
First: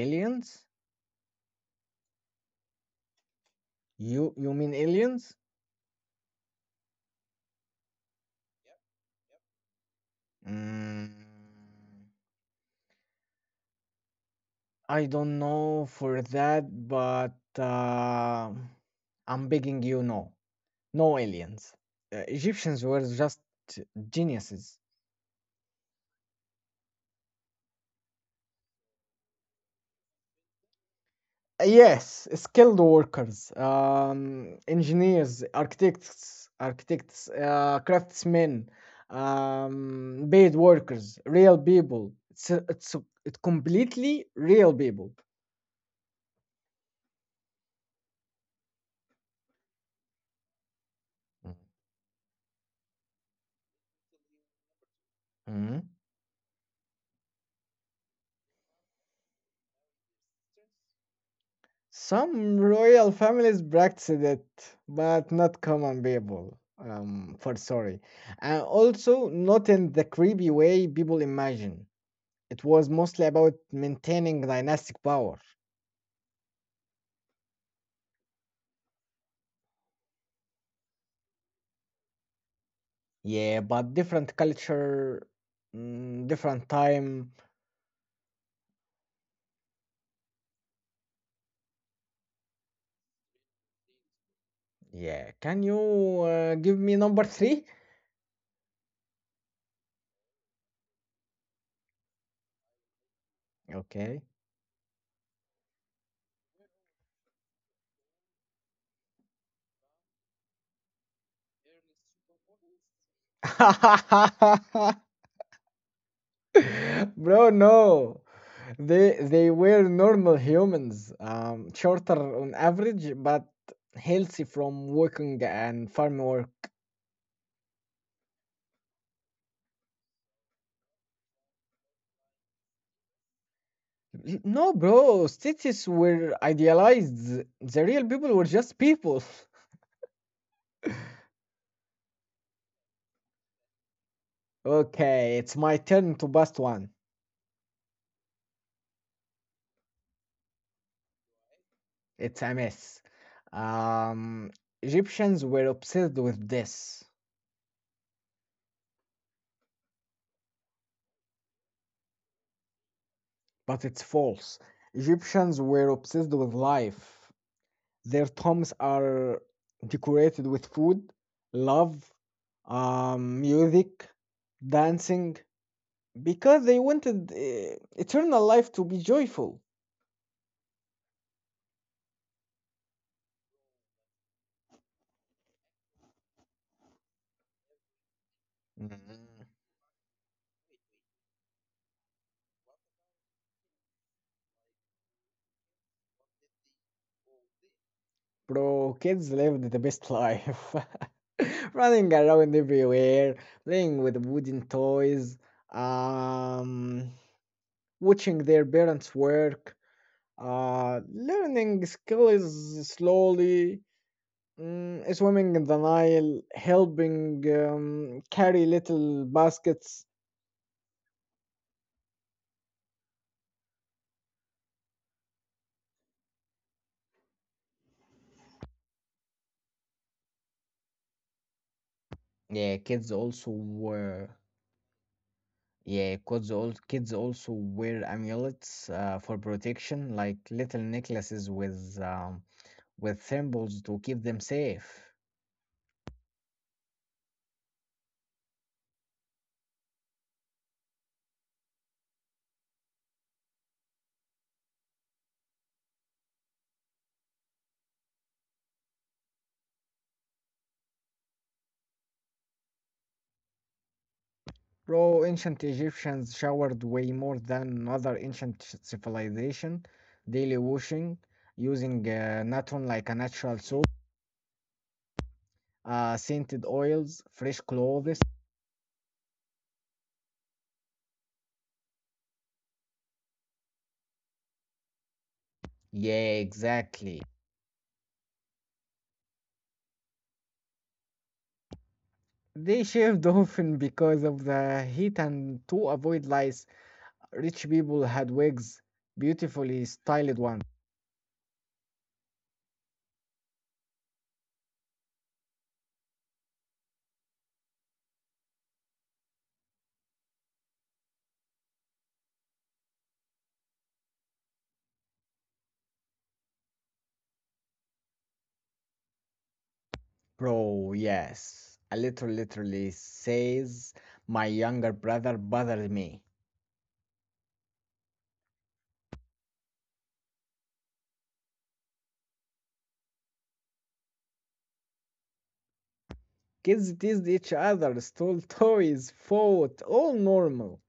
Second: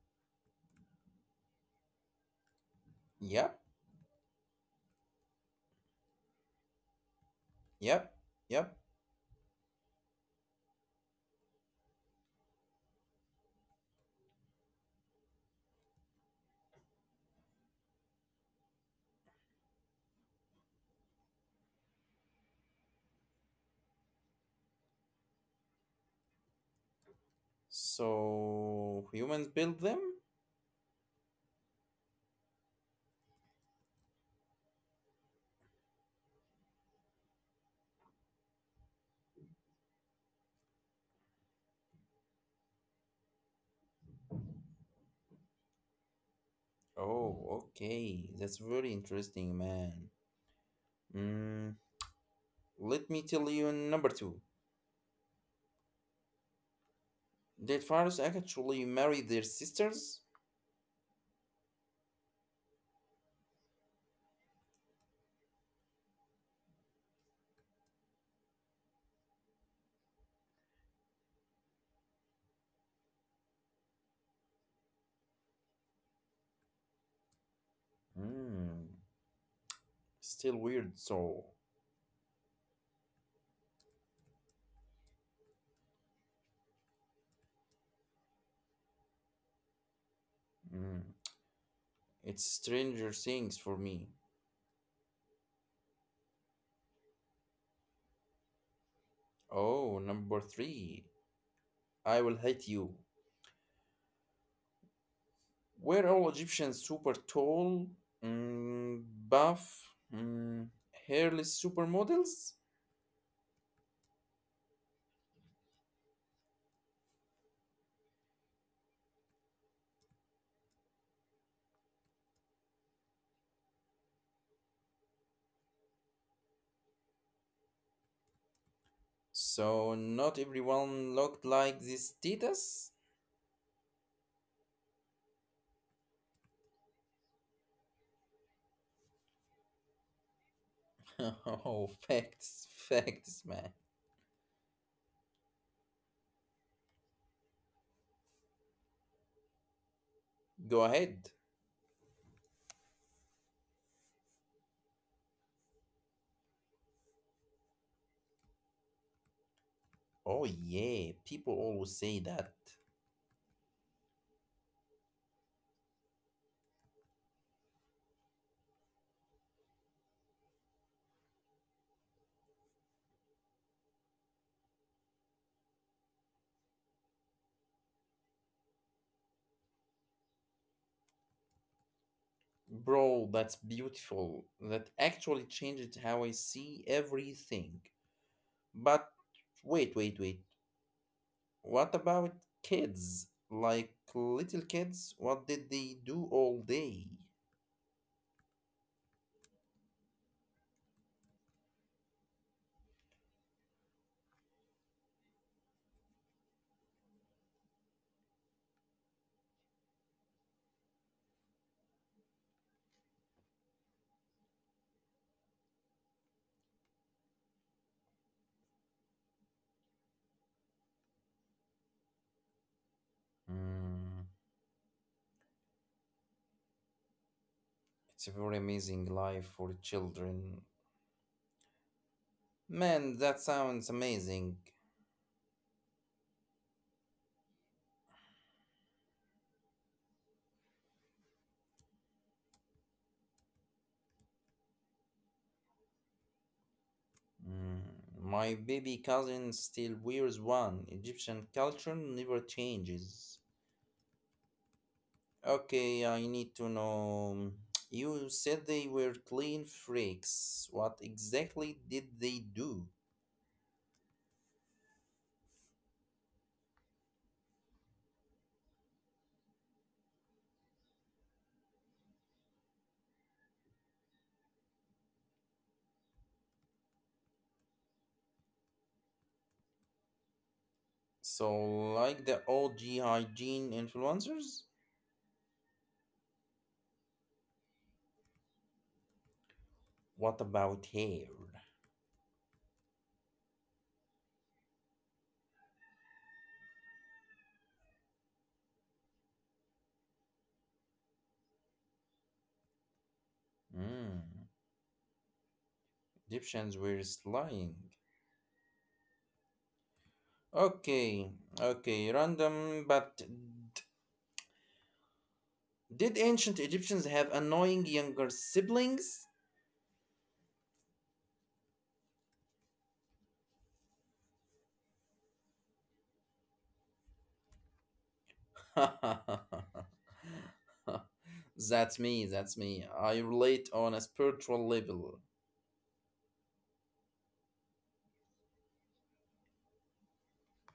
Aliens?
Yep,
You mean aliens?
yep, yep.
Mm, I don't know for that, but uh, I'm begging you no. No aliens. Egyptians were just geniuses.
So, humans built them?
Yes, skilled workers, engineers, architects, craftsmen, paid workers, real people. It completely real people.
Oh, okay. That's very interesting, man. Mm, let me tell you number two.
Mhm.
Did Faris actually marry their sisters?
Some royal families practiced it, but not common people. For sorry, and also not in the creepy way people imagine. It was mostly about maintaining dynastic power.
Hmm. Still weird, so.
Yeah, but different culture, different time.
Hmm. It's Stranger Things for me.
Yeah, can you give me number three?
Oh, number three. I will hate you.
Okay.
Were all Egyptians super tall? Mm, buff? Mm, hairless supermodels?
Bro, no. They were normal humans, shorter on average, but healthy from working and farm work.
So not everyone looked like this Titus?
No, bro, cities were idealized. The real people were just people.
Oh, facts, facts, man.
Okay, it's my turn to bust one.
Go ahead.
It's a mess. Um, Egyptians were obsessed with this,
Oh yeah, people always say that.
but it's false. Egyptians were obsessed with life. Their tombs are decorated with food, love, music, dancing, because they wanted eternal life to be joyful.
Bro, that's beautiful. That actually changes how I see everything. But
Mhm.
wait, wait, wait. What about kids? Like little kids? What did they do all day?
Bro, kids lived the best life. Running around everywhere, playing with wooden toys, um, watching their parents work, learning skills slowly, swimming in the Nile, helping carry little baskets.
Hmm, it's a very amazing life for children.
Yeah, kids
Man, that
also
sounds
were.
amazing.
Yeah, kids all kids also wear amulets for protection, like little necklaces with symbols to keep them safe.
Mm, my baby cousin still wears one. Egyptian culture never changes. Okay, I need to know. You said they were clean freaks. What exactly did they do?
Bro, ancient Egyptians showered way more than other ancient civilization, daily washing, using natron like a natural soap, scented oils, fresh clothes.
So, like the OG hygiene influencers?
Yeah, exactly.
What about hair?
They shaved often because of the heat and to avoid lice. Rich people had wigs, beautifully styled ones.
Hmm, Egyptians were slying. Okay, okay, random, but did ancient Egyptians have annoying younger siblings?
Bro, yes. A little literally says my younger brother bothered me.
That's me, that's me. I relate on a spiritual level.
Kids teased each other, stole toys, fought, all normal.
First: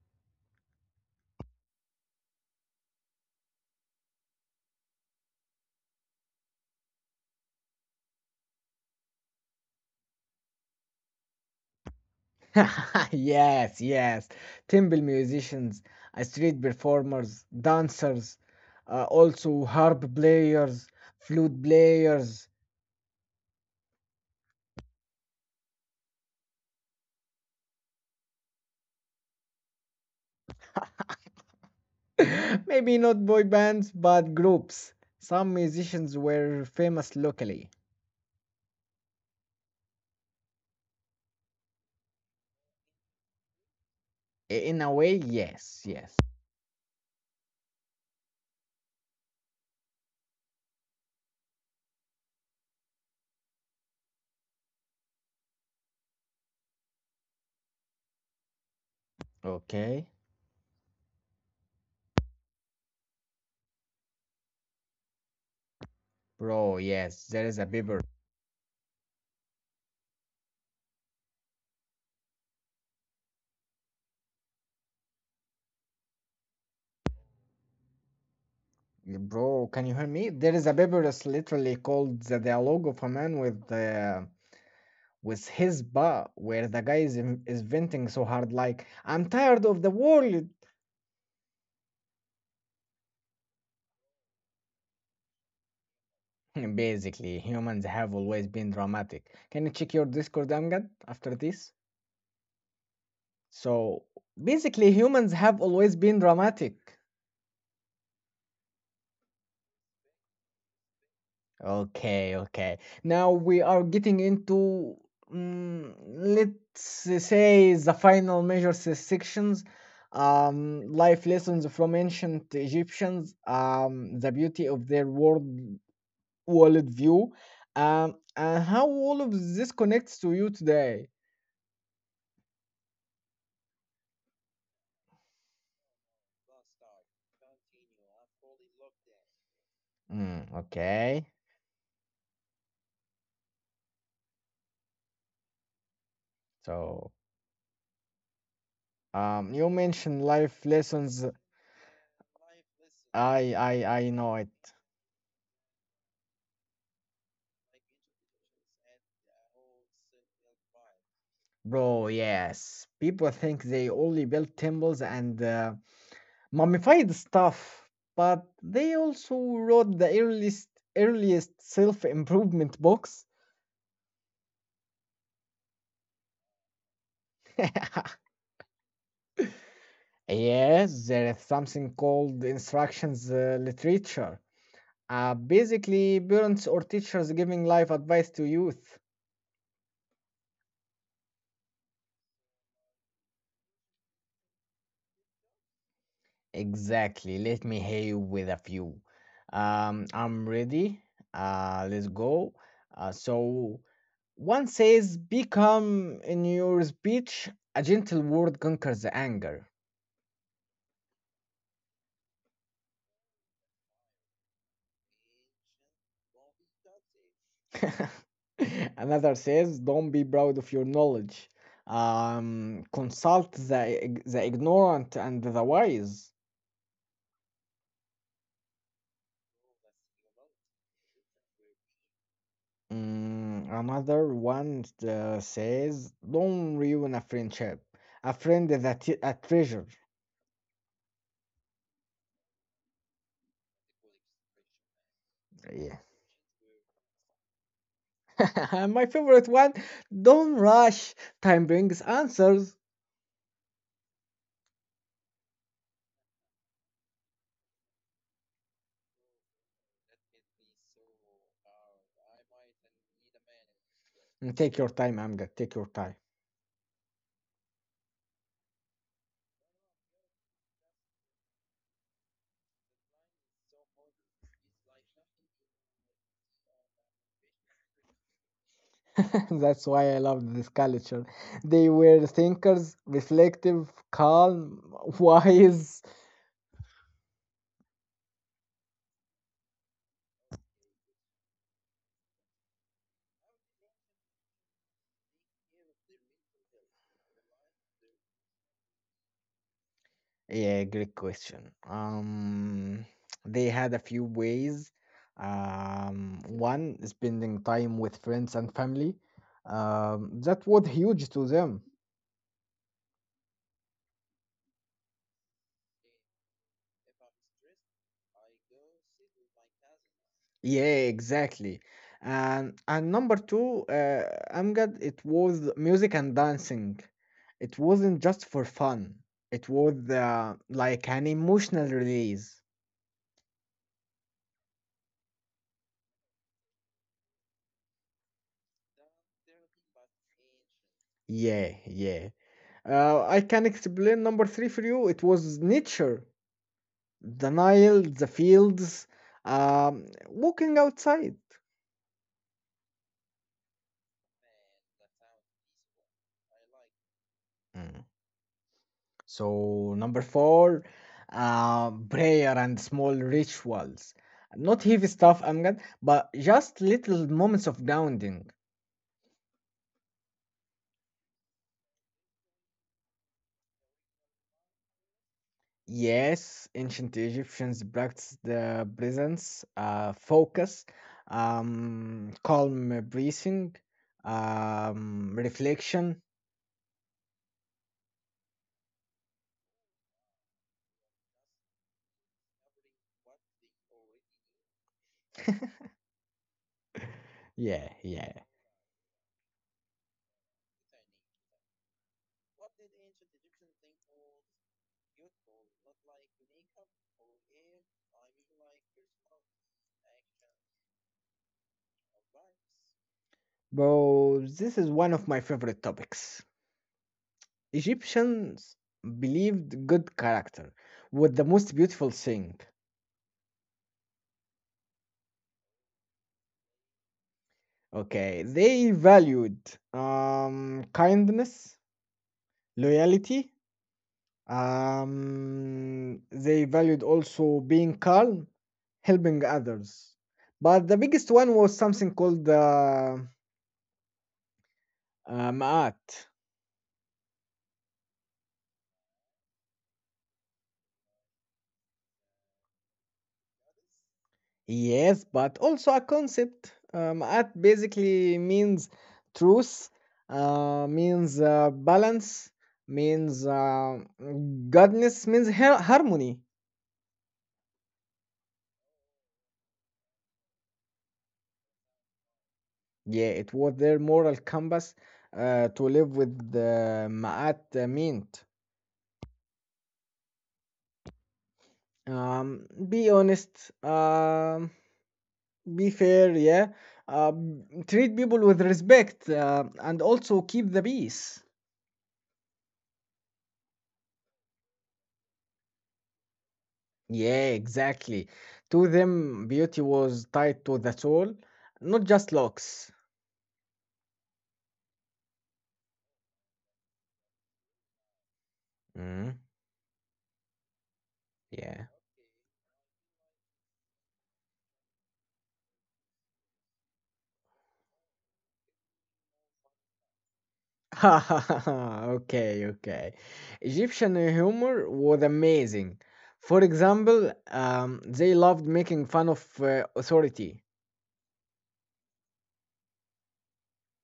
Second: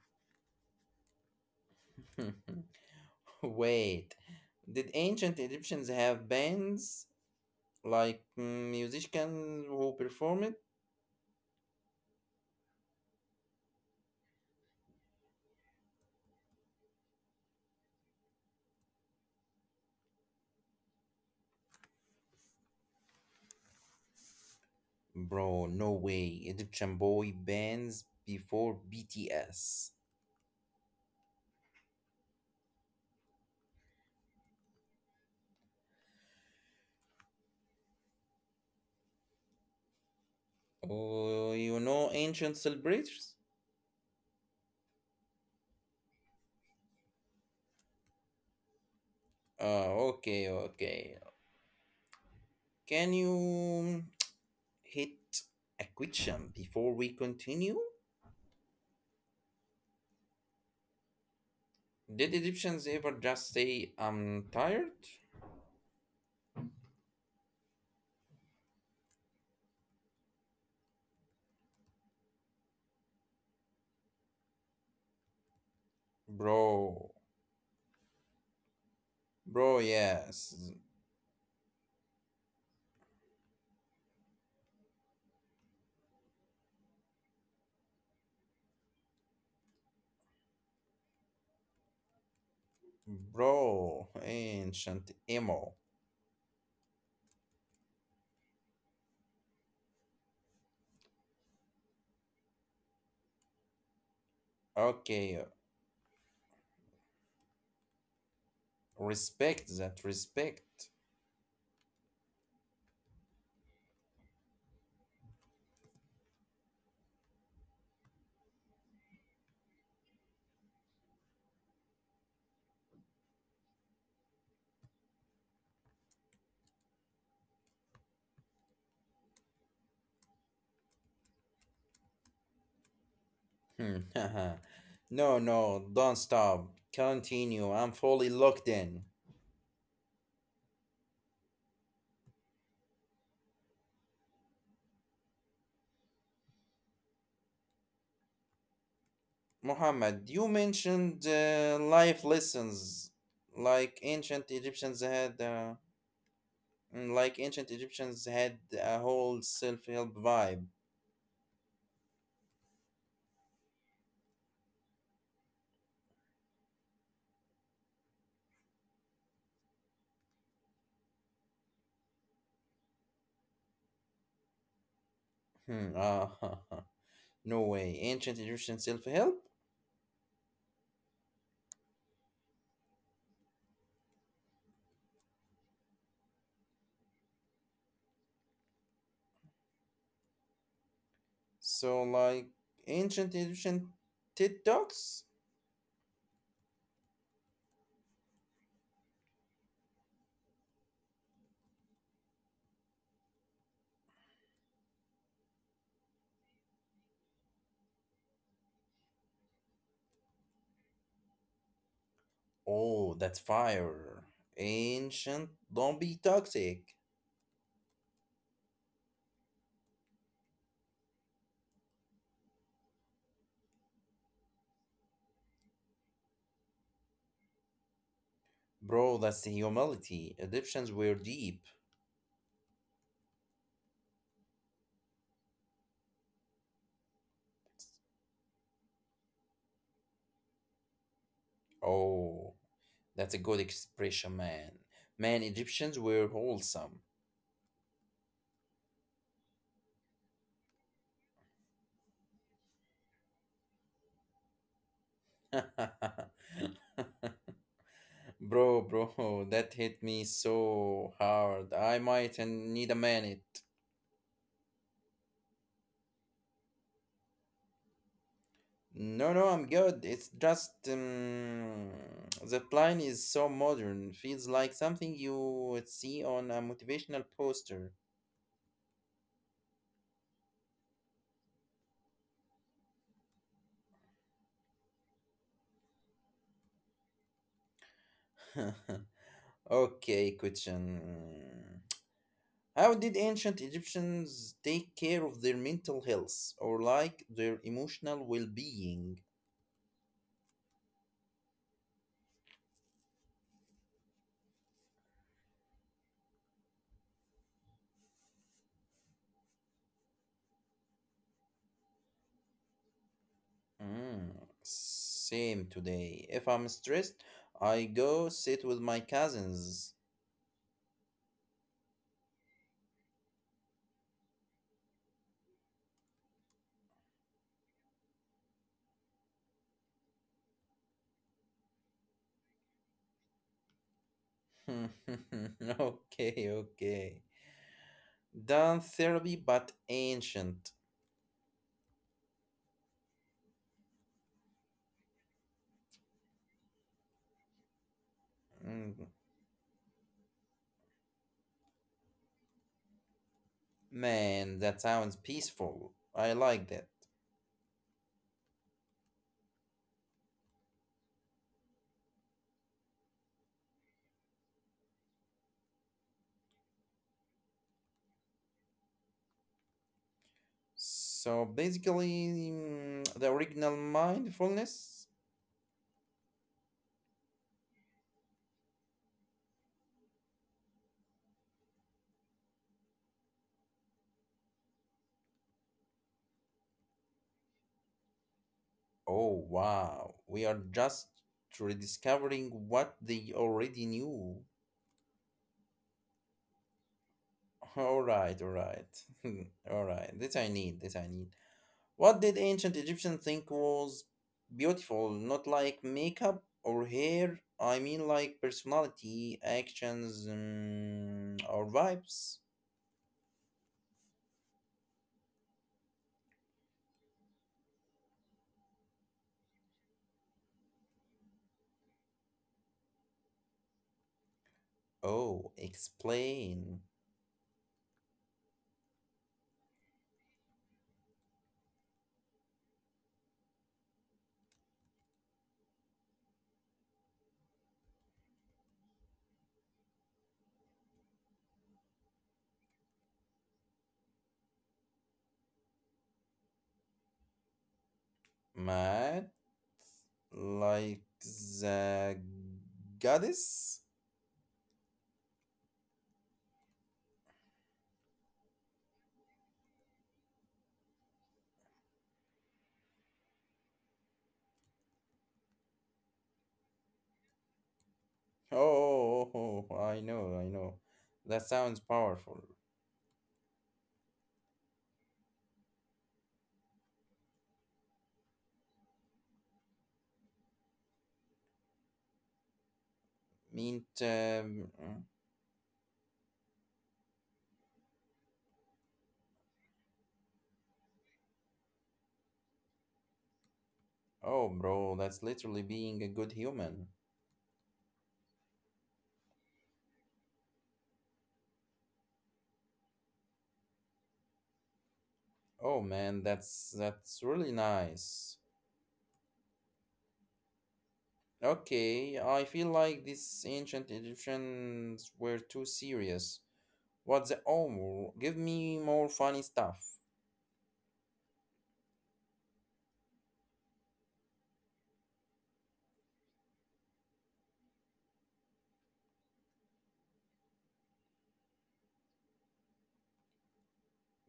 Wait, did ancient Egyptians have bands like mm, musicians who performed?
Yes, yes. Temple musicians, street performers, dancers, also harp players, flute players.
Bro, no way. Egyptian boy bands before BTS.
Maybe not boy bands, but groups. Some musicians were famous locally.
Oh, you know ancient celebrators?
In a way, yes, yes.
Oh, okay, okay. Can you hit a question before we continue?
Okay.
Did Egyptians ever just say, I'm tired?
Bro, yes, there is a paper.
Bro,
Yeah, bro,
bro,
can you hear me?
yes.
There is a papyrus literally called The Dialogue of a Man with his Ba, where the guy is venting so hard, like, I'm tired of the world.
Bro, ancient emo.
Basically, humans have always been dramatic. Can you check your Discord, Amgad, after this? So, basically, humans
Okay,
have always been dramatic.
respect that respect.
Okay, okay. Now we are getting into mm, let's say the final major sections, life lessons from ancient Egyptians, the beauty of their world view, and how all of this connects to you today.
Hmm, haha. No, no, don't stop. Continue. I'm fully locked in.
Mm, okay, so you
Muhammad,
mentioned
you
life
mentioned
lessons.
life lessons,
I
Like
I I know
ancient
it.
Egyptians had, like ancient Egyptians had a whole self-help vibe.
Bro, yes. People think they only built temples and mummified stuff, but they also wrote the earliest self-improvement books.
Hmm, ah, no way. Ancient Egyptian self-help.
Yes, there is something called instructions literature. Basically, parents or teachers giving life advice to youth.
So, like ancient Egyptian TED Talks.
Exactly. Let me hear you with a few. I'm ready. Let's go. So one says, "Become in your speech a gentle word conquers the anger."
Oh, that's fire. Ancient, don't be toxic.
Another says, "Don't be proud of your knowledge. Consult the ignorant and the wise."
Bro, that's the humility. Egyptians were deep.
Mm, another one says, "Don't ruin a friendship. A, friend is A treasure."
Oh, that's a good expression, man. Man, Egyptians
Yeah.
were wholesome.
And my favorite one. Don't rush. Time brings answers.
Bro, bro, that hit me so hard. I might and need a minute.
And take your time, Amjad. Take your time.
No, no, I'm good. It's just that line is so modern. Feels like something you would see on a motivational poster.
That's why I love this culture. They were thinkers, reflective, calm, wise.
Okay, question. How did ancient Egyptians take care of their mental health or like their emotional well being?
Yeah, great question. They had a few ways. One, spending time with friends and family. That was huge to them.
Mm, same today. If I'm stressed, I go sit with my cousins.
Yeah, exactly. And number two, Amjad, it was music and dancing. It wasn't just for fun. It was like an emotional release.
Okay, okay. Done therapy, but ancient.
Yeah, yeah. I can explain number three for you. It was nature, the Nile, the
Mm,
fields, walking outside.
man, that sounds peaceful. I like that.
Hmm. So, number four, prayer and small rituals. Not heavy stuff, Amgad, but just little moments of grounding.
So basically, mm, the original mindfulness.
Yes, ancient Egyptians practiced the presence, focus, calm breathing, reflection.
Oh, wow. We are just rediscovering what they already knew.
Yeah,
All right,
yeah.
all right. all right. This I need, this I need. What did ancient Egyptians think was beautiful? Not like makeup or hair. I mean, like personality, actions, mm, or vibes.
Bro, this is one of my favorite topics. Egyptians believed good character was the most beautiful thing.
Oh, explain.
Okay, they valued kindness, loyalty. They valued also being calm, helping others. But the biggest one was something called Ma'at.
Mad? Like the goddess?
Yes, but also a concept. Ma'at basically means truth, means balance, means goodness, means harmony.
Oh, oh, oh, I know, I know. That sounds powerful.
Yeah, it was their moral compass to live with the Ma'at meant. Be
Mean,
honest,
um, mm,
be fair, yeah. Treat people with respect and also keep the peace.
oh, bro, that's literally being a good human.
Yeah, exactly. To them, beauty was tied to the soul, not just looks.
Oh man, that's really nice.
Mm, yeah.
Okay, I feel like these ancient Egyptians were too serious. What the oh, give me more funny stuff.
Okay, okay. Egyptian humor was amazing. For example, they loved making fun of authority.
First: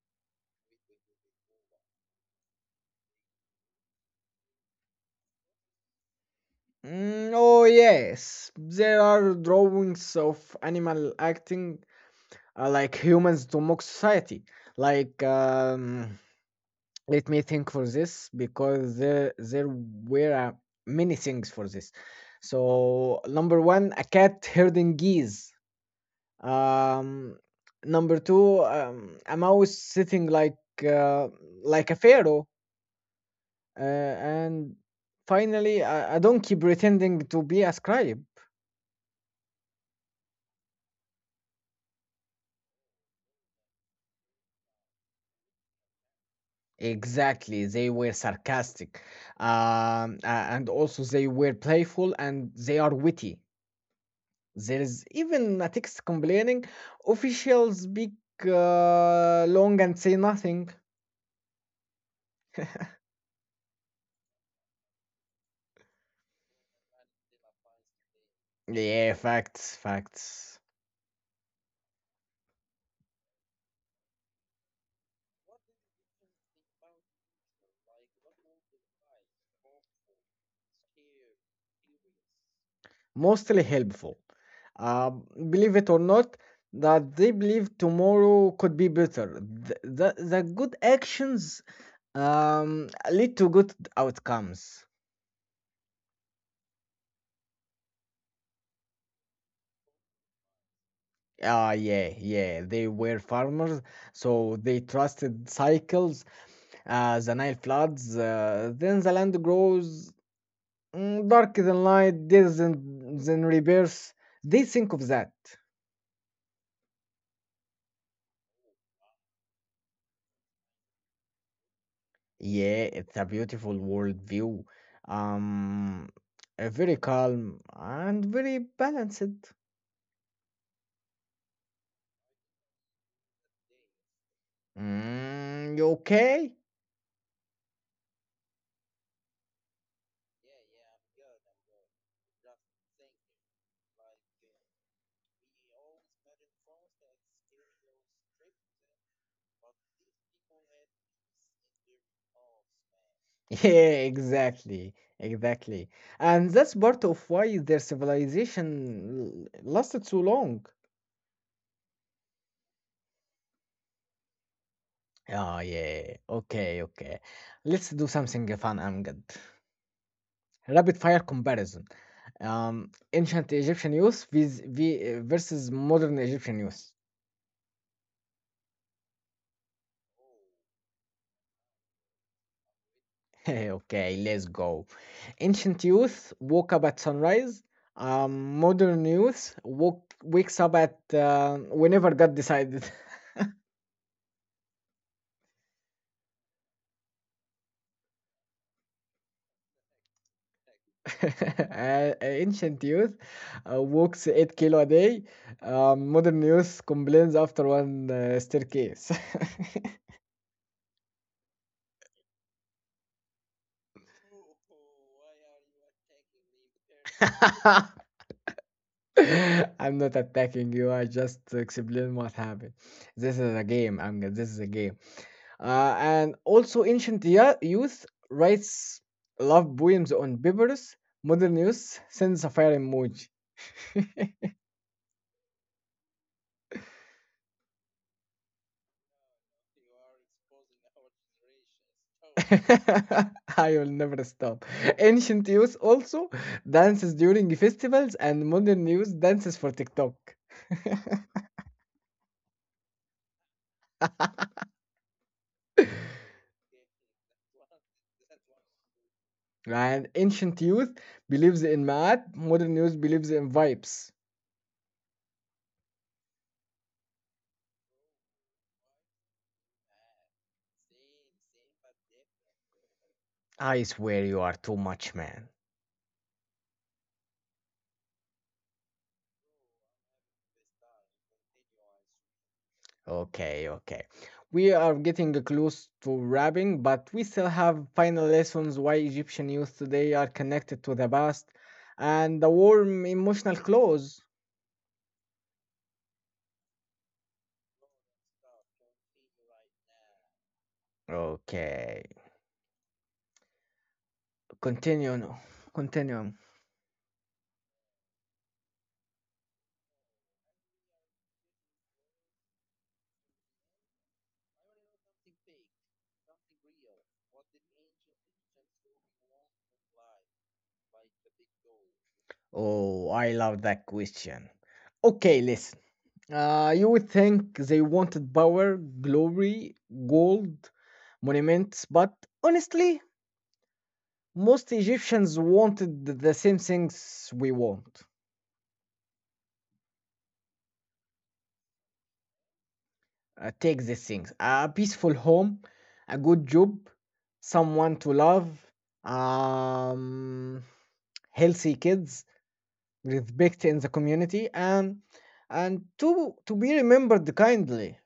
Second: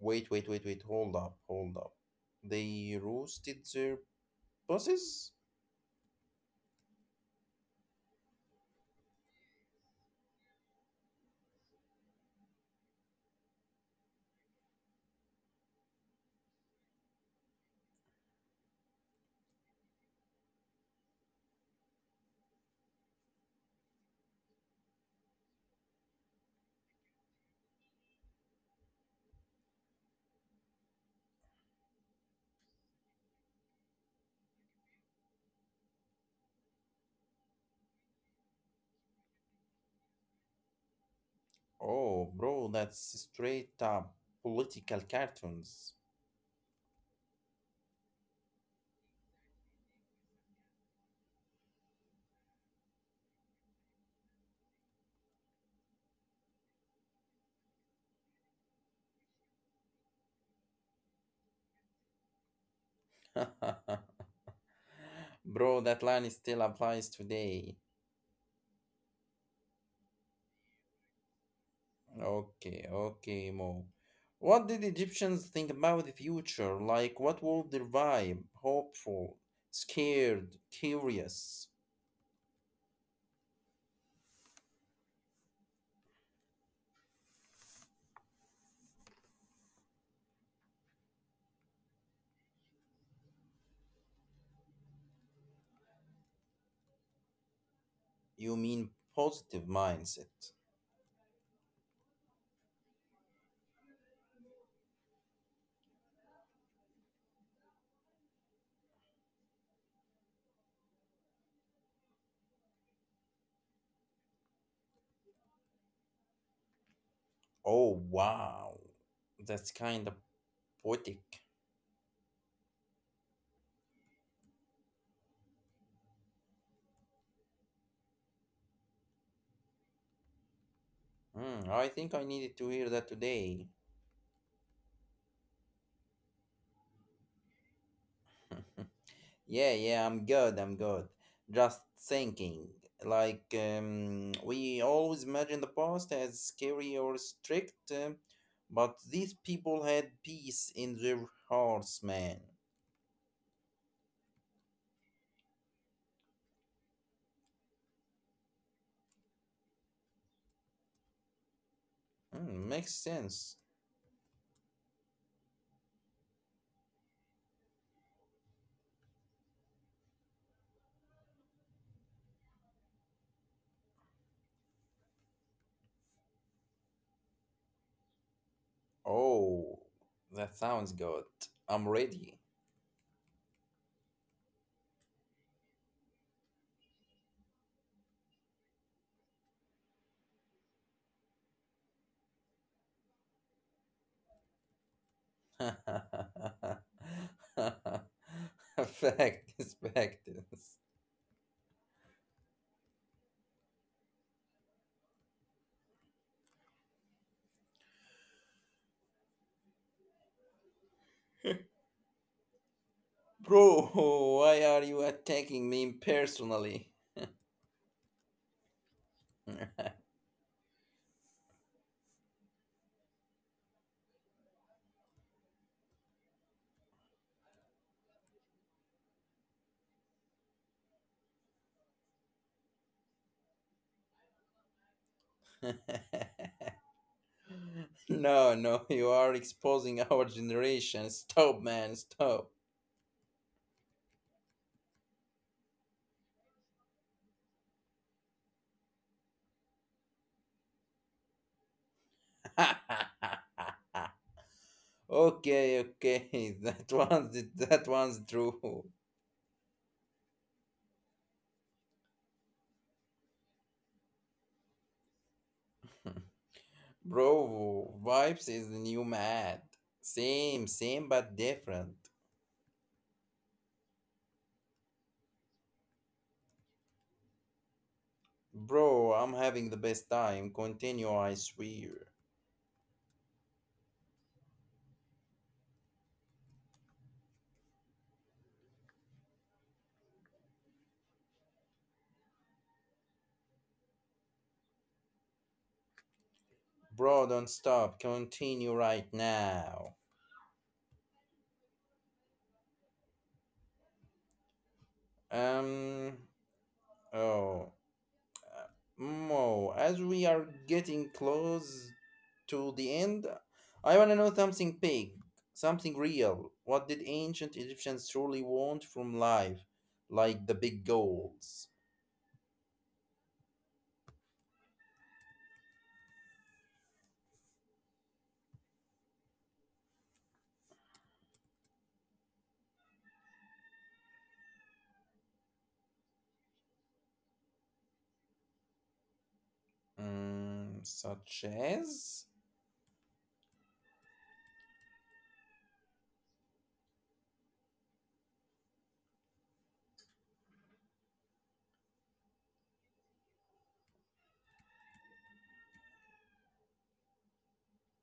Wait, wait, wait, wait. Hold up, hold up. They roasted their bosses?
Mm, oh, yes, there are drawings of animal acting like humans to mock society. Like, let me think for this because there were many things for this. So, number one, a cat herding geese. Um, Number two, I'm always sitting uh, like a pharaoh, and finally, I don't keep pretending to be a scribe.
Oh, bro, that's straight up political cartoons.
Exactly, they were sarcastic, and also they were playful and they are witty. There is even a text complaining officials speak long and say nothing.
Bro, that line still applies today.
Yeah, facts, facts.
Okay, okay, Mo. What did Egyptians think about the future? Like, what was their vibe? Hopeful, scared, curious.
Mostly helpful. Uh, Believe it or not, that they believe tomorrow could be better. The good actions lead to good outcomes.
You mean positive mindset?
Ah, yeah, yeah. They were farmers, so they trusted cycles. The Nile floods, then the land grows darker than light, days than rebirth. They think of that.
Oh, wow. That's kind of poetic.
Yeah, it's a beautiful world view. Um, Very calm and very balanced.
Hmm, I think I needed to hear that today.
Mm, you okay?
Yeah, yeah, I'm good. I'm good. Just thinking, we always imagine the past as scary or strict, but these people had peace in their hearts, man.
Yeah, exactly, exactly. And that's part of why their civilization lasted so long.
Mm, makes sense.
Oh yeah, okay, okay. Let's do something fun and good. Rapid fire comparison. Ancient Egyptian youth versus modern Egyptian youth.
Oh, that sounds good. I'm ready.
Okay, let's go. Ancient youth woke up at sunrise. Modern youth woke wakes up at whenever God decided.
Fact, factors.
Ancient youth walks 8 km a day. Modern youth complains after one staircase.
Bro, why are you attacking me personally?
I'm not attacking you. I just explain what happened. This is a game. I'm this is a game. And also, ancient youth writes love poems on papers. Modern youth sends a fire emoji.
No, no, you are exposing our generation. Stop, man, stop.
I will never stop. Ancient youth also dances during festivals, and modern youth dances for TikTok.
okay, okay, that one's true.
And ancient youth believes in math, modern youth believes in vibes.
Bro, vibes is the new mad. Same, same but different.
I swear you are too much, man.
Bro, I'm having the best time. Continue, I swear.
Okay, okay. We are getting close to wrapping, but we still have final lessons why Egyptian youth today are connected to the past and the warm emotional close.
Bro, don't stop. Continue right now.
Okay, continue, no,
Um.
continue.
Oh. Mo, as we are getting close to the end, I want to know something big, something real. What did ancient Egyptians truly want from life? Like the big goals?
Oh, I love that question. Okay, listen. You would think they wanted power, glory, gold, monuments, but honestly, most Egyptians wanted the same things we want.
Mm, such as?
Take these things: a peaceful home, a good job, someone to love, um, healthy kids, respect in the community, and to be remembered kindly.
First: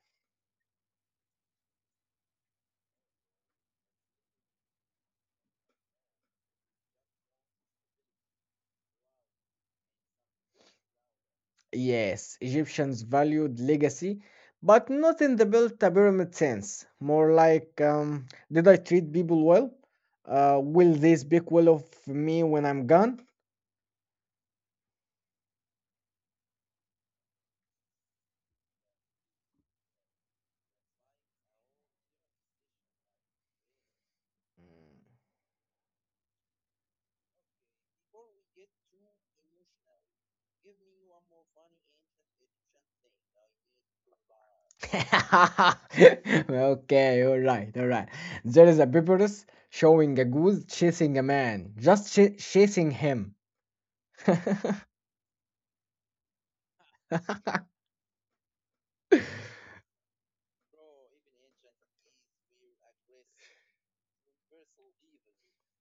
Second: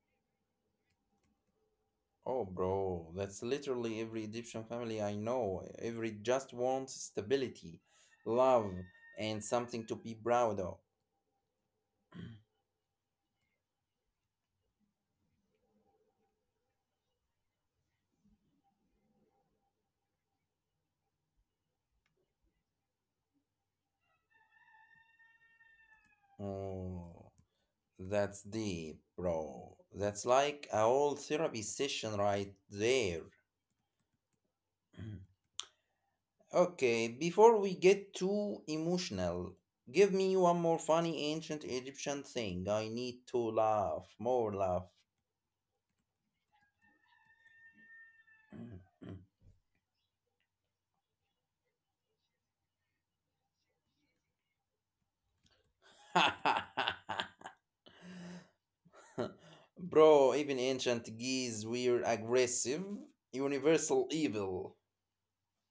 Oh, bro, that's literally every Egyptian family I know. Every just wants stability, love, and something to be proud of.
Yes, Egyptians valued legacy, but not in the built a pyramid sense. More like, did I treat people well? Will they speak well of me when I'm gone?
Oh. That's deep, bro. That's like a whole therapy session right there. okay, before we get too emotional, give me one more funny ancient Egyptian thing. I need to laugh, more laugh.
Okay, all right, all right. There is a papyrus showing a goose chasing a man, just chasing him.
Bro, even ancient geese were aggressive. Universal evil.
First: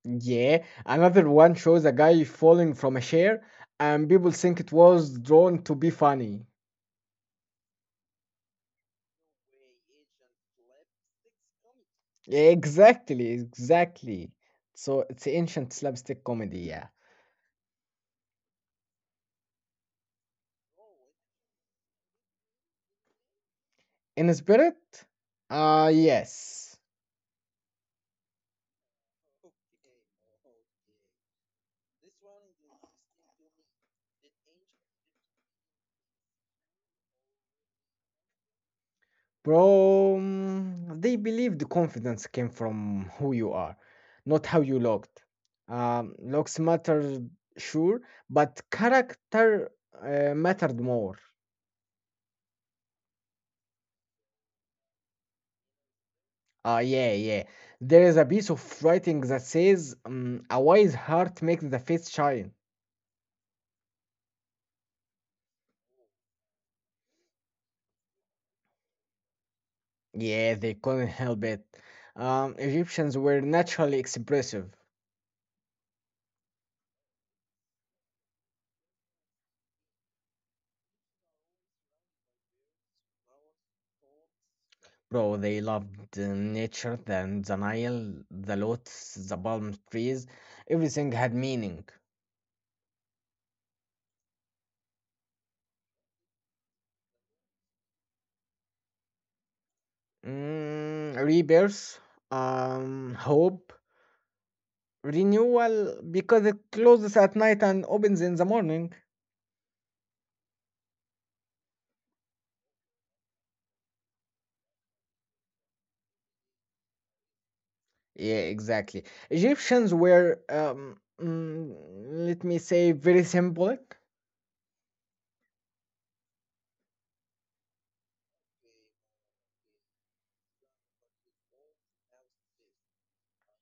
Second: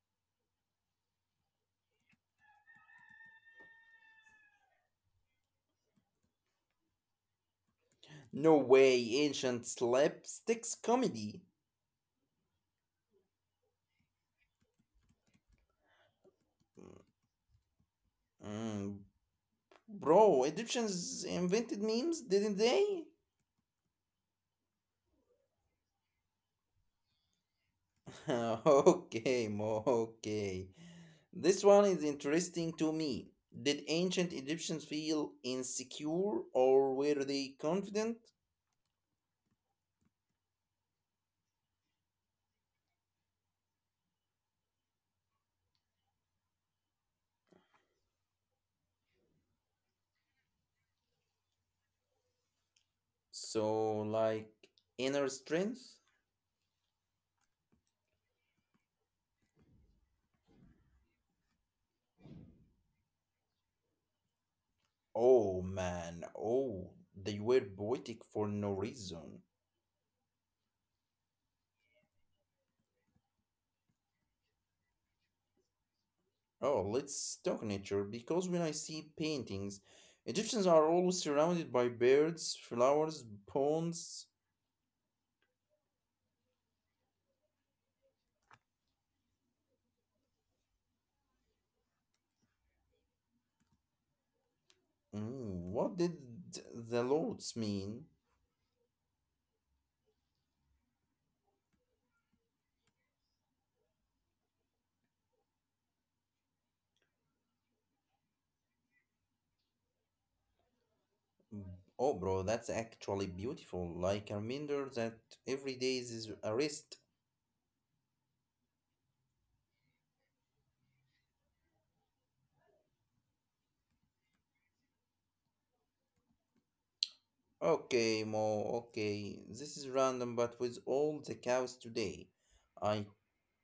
Yeah, another one shows a guy falling from a chair, and people think it was drawn to be funny.
No way, ancient slapsticks comedy.
Exactly, exactly. So it's ancient slapstick comedy, yeah.
Mm, bro, Egyptians invented memes, didn't they?
In spirit? Ah, yes.
okay, Mo, okay. This one is interesting to me. Did ancient Egyptians feel insecure or were they confident?
Bro, they believe the confidence came from who you are, not how you looked. Looks mattered, sure, but character mattered more.
So, like inner strength?
Ah, yeah, yeah. There is a piece of writing that says, a wise heart makes the face shine.
Oh man, oh, they were poetic for no reason.
Yeah, they couldn't help it. Egyptians were naturally expressive,
Oh, let's talk nature because when I see paintings, Egyptians are always surrounded by birds, flowers, ponds.
bro. They loved nature, then the Nile, the lotus, the palm trees. Everything had meaning.
Mm, what did the Lords mean?
Mm, rebirth, hope, renewal, because it closes at night and opens in the morning.
Oh, bro, that's actually beautiful. Like a reminder that every day is a rest.
Yeah, exactly. Egyptians were, mm, let me say, very symbolic.
Okay, Mo, okay. This is random, but with all the cows today, I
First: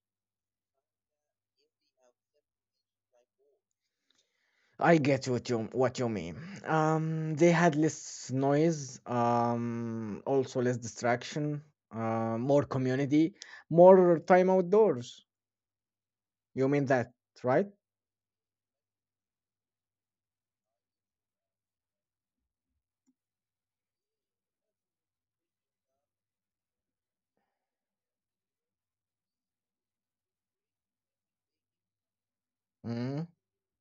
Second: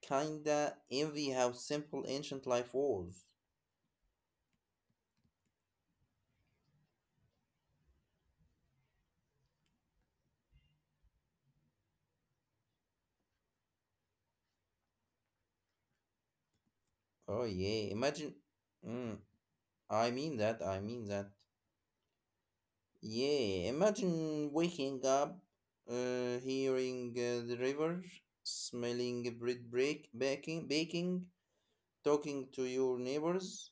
kinda envy how simple ancient life was.
I get what you mean. They had less noise, also less distraction, more community, more time outdoors. You mean that,
Oh,
right?
yeah. Imagine. Mm, I mean that. Yeah, imagine waking up, hearing the river, smelling bread break, baking, baking, talking to your
Mm.
neighbors.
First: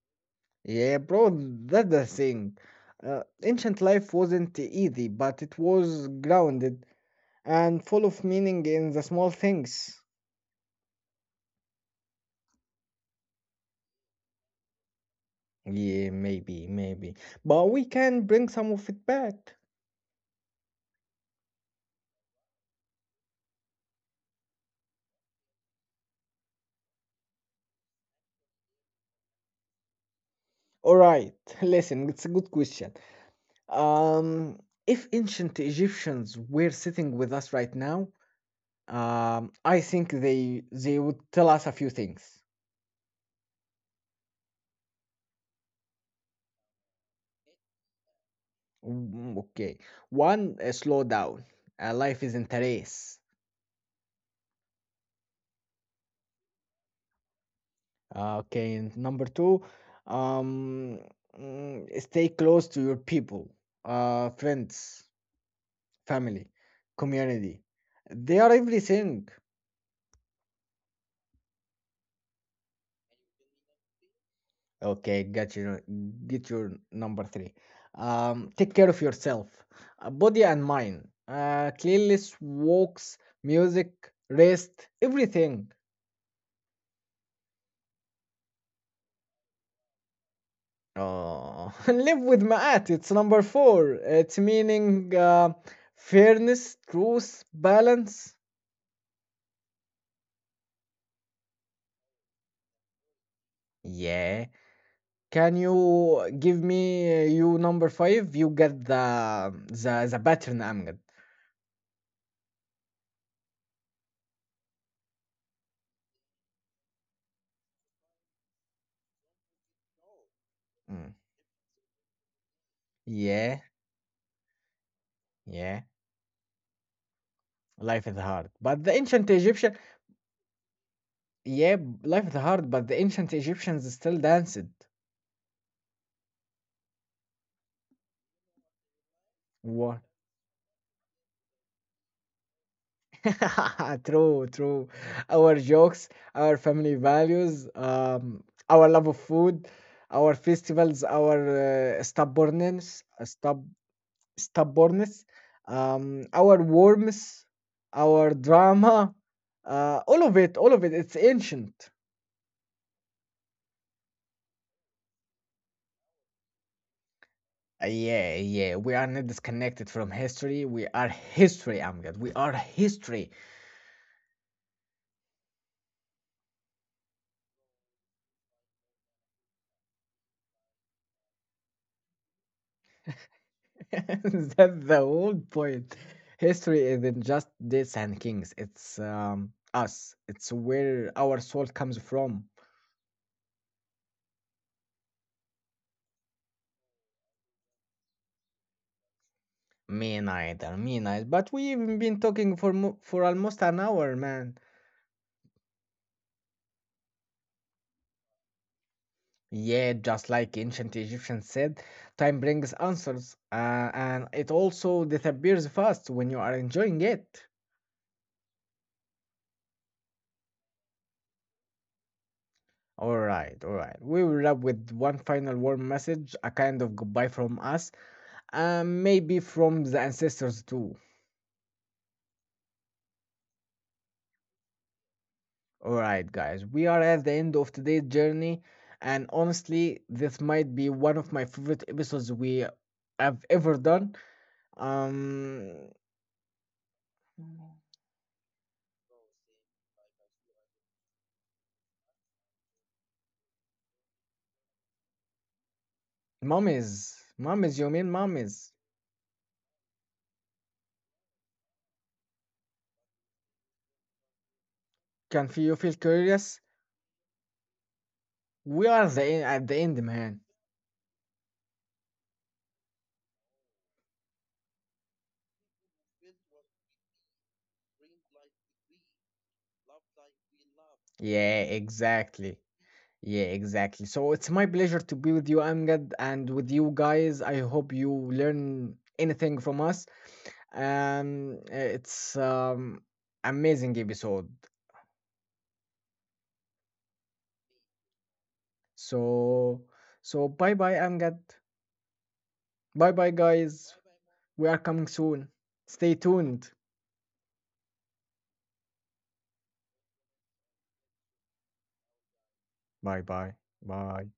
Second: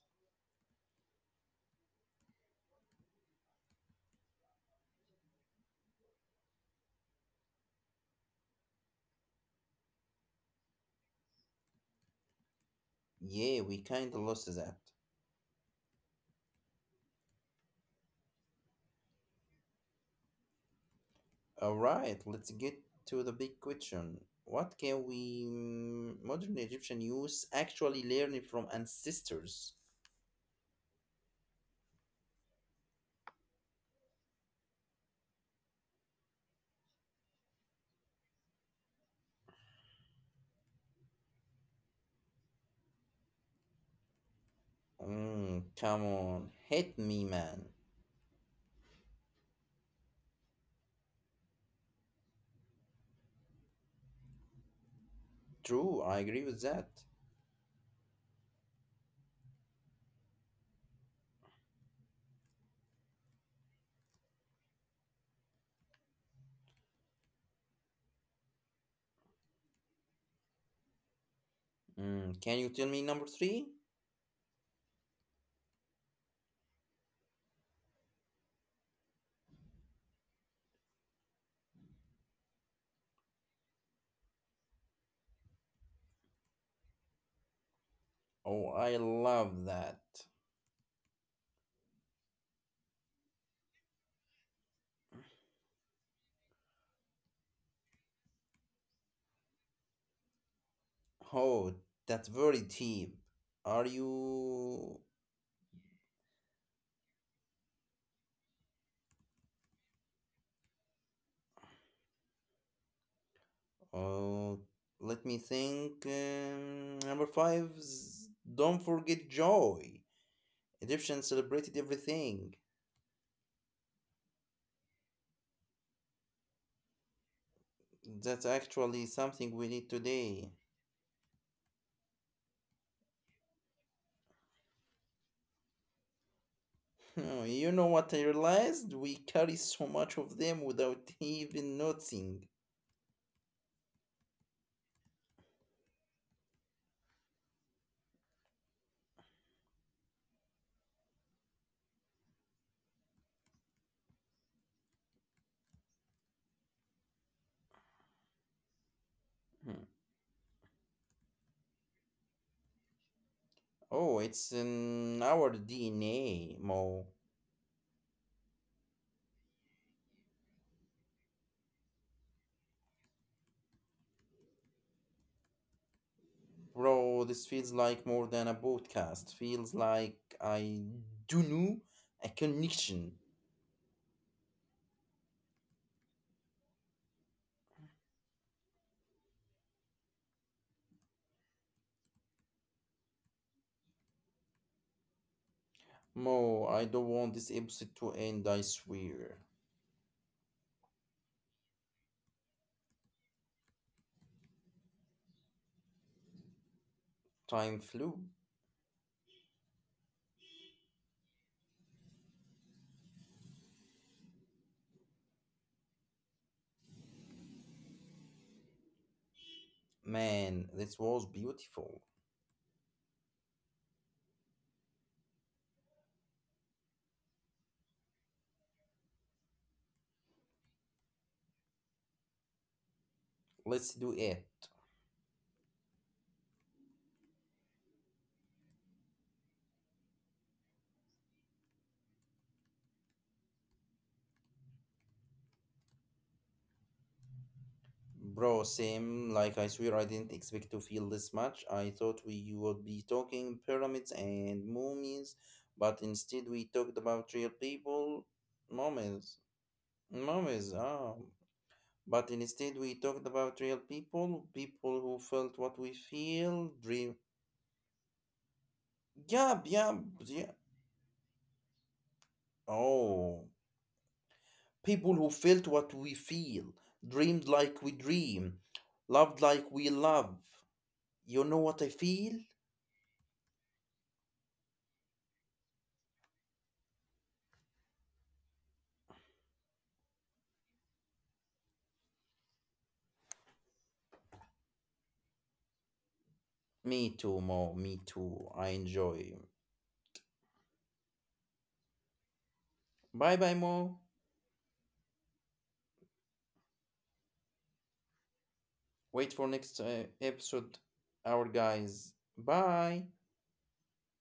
Yeah, bro, that's the thing. Ancient life wasn't easy, but it was grounded and full of meaning in the small things.
Yeah, we kinda lost that.
Yeah, maybe, maybe. But we can bring some of it back.
Alright, let's get to the big question. What can we modern Egyptian youth actually learn from ancestors?
All right, listen, it's a good question. Um, if ancient Egyptians were sitting with us right now, I think they would tell us a few things.
Mm, come on, hit me, man.
Mm, okay, one, slow down. Life isn't a race.
True, I agree with that.
Okay, and number two, um, stay close to your people, friends, family, community. They are everything.
Mm, can you tell me number 3?
Okay, got your get your number three. Take care of yourself, body and mind. Cleanliness, walks, music, rest, everything.
Oh, I love that.
Oh, and live with Maat. It's number four. It's meaning fairness, truth, balance.
Oh, that's very deep. Are
Yeah.
you?
Can you give me you number five? You get the the pattern, Amgad.
Oh, let me think. Number 5, is don't forget joy.
Mm.
Egyptians celebrated everything.
Yeah, yeah. Life is
That's
hard, but the
actually
ancient
something we
Egyptian.
need today.
Yeah, life is hard, but the ancient Egyptians still danced.
Hmm, you know what I realized? We carry so
What?
much of them without even noticing.
True, true. Our jokes, our family values, our love of food, our festivals, our stubbornness, stubbornness, our warmth, our drama,
Hmm.
all of it, all of it. It's ancient.
Oh, it's in our DNA, Mo.
Yeah, yeah. We are not disconnected from history. We are history, Amjad. We are history.
Bro, this feels like more than a podcast. Feels like I do know a connection.
That's the whole point. History isn't just dates and kings. It's us. It's where our soul comes from.
Mo, I don't want this episode to end, I swear.
Me neither, me neither. But we've been talking for for almost an hour, man.
Time flew.
Yeah, just like ancient Egyptians said, time brings answers, and it also disappears fast when you are enjoying it.
Man, this was beautiful.
All right, all right. We will wrap with one final warm message, a kind of goodbye from us, and maybe from the ancestors too.
Let's do it.
Alright, guys, we are at the end of today's journey, and honestly, this might be one of my favorite episodes we have ever done. Um,
Bro, same, like I swear I didn't expect to feel this much. I thought we would be talking pyramids and mummies, but instead we
mummies,
talked about real
mummies, you mean
people.
mummies?
Mummies. Mummies, ah. But instead, we talked about real people, people who
Can
felt what
feel
we
curious?
feel, dream.
We are at
Yeah,
the end,
yeah,
man.
yeah. Oh, people who felt what we feel, dreamed like we dream, loved like we love. You
Yeah,
know what I feel?
exactly. Yeah, exactly. So it's my pleasure to be with you, Amgad, and with you guys. I hope you learn anything from us. It's amazing episode.
Me too, Mo. Me too. I enjoy.
So bye bye, Amgad. Bye bye,
Bye bye,
guys.
Mo.
We are coming soon. Stay tuned.
Wait for next episode, our guys.
Bye
Bye.
bye. Bye.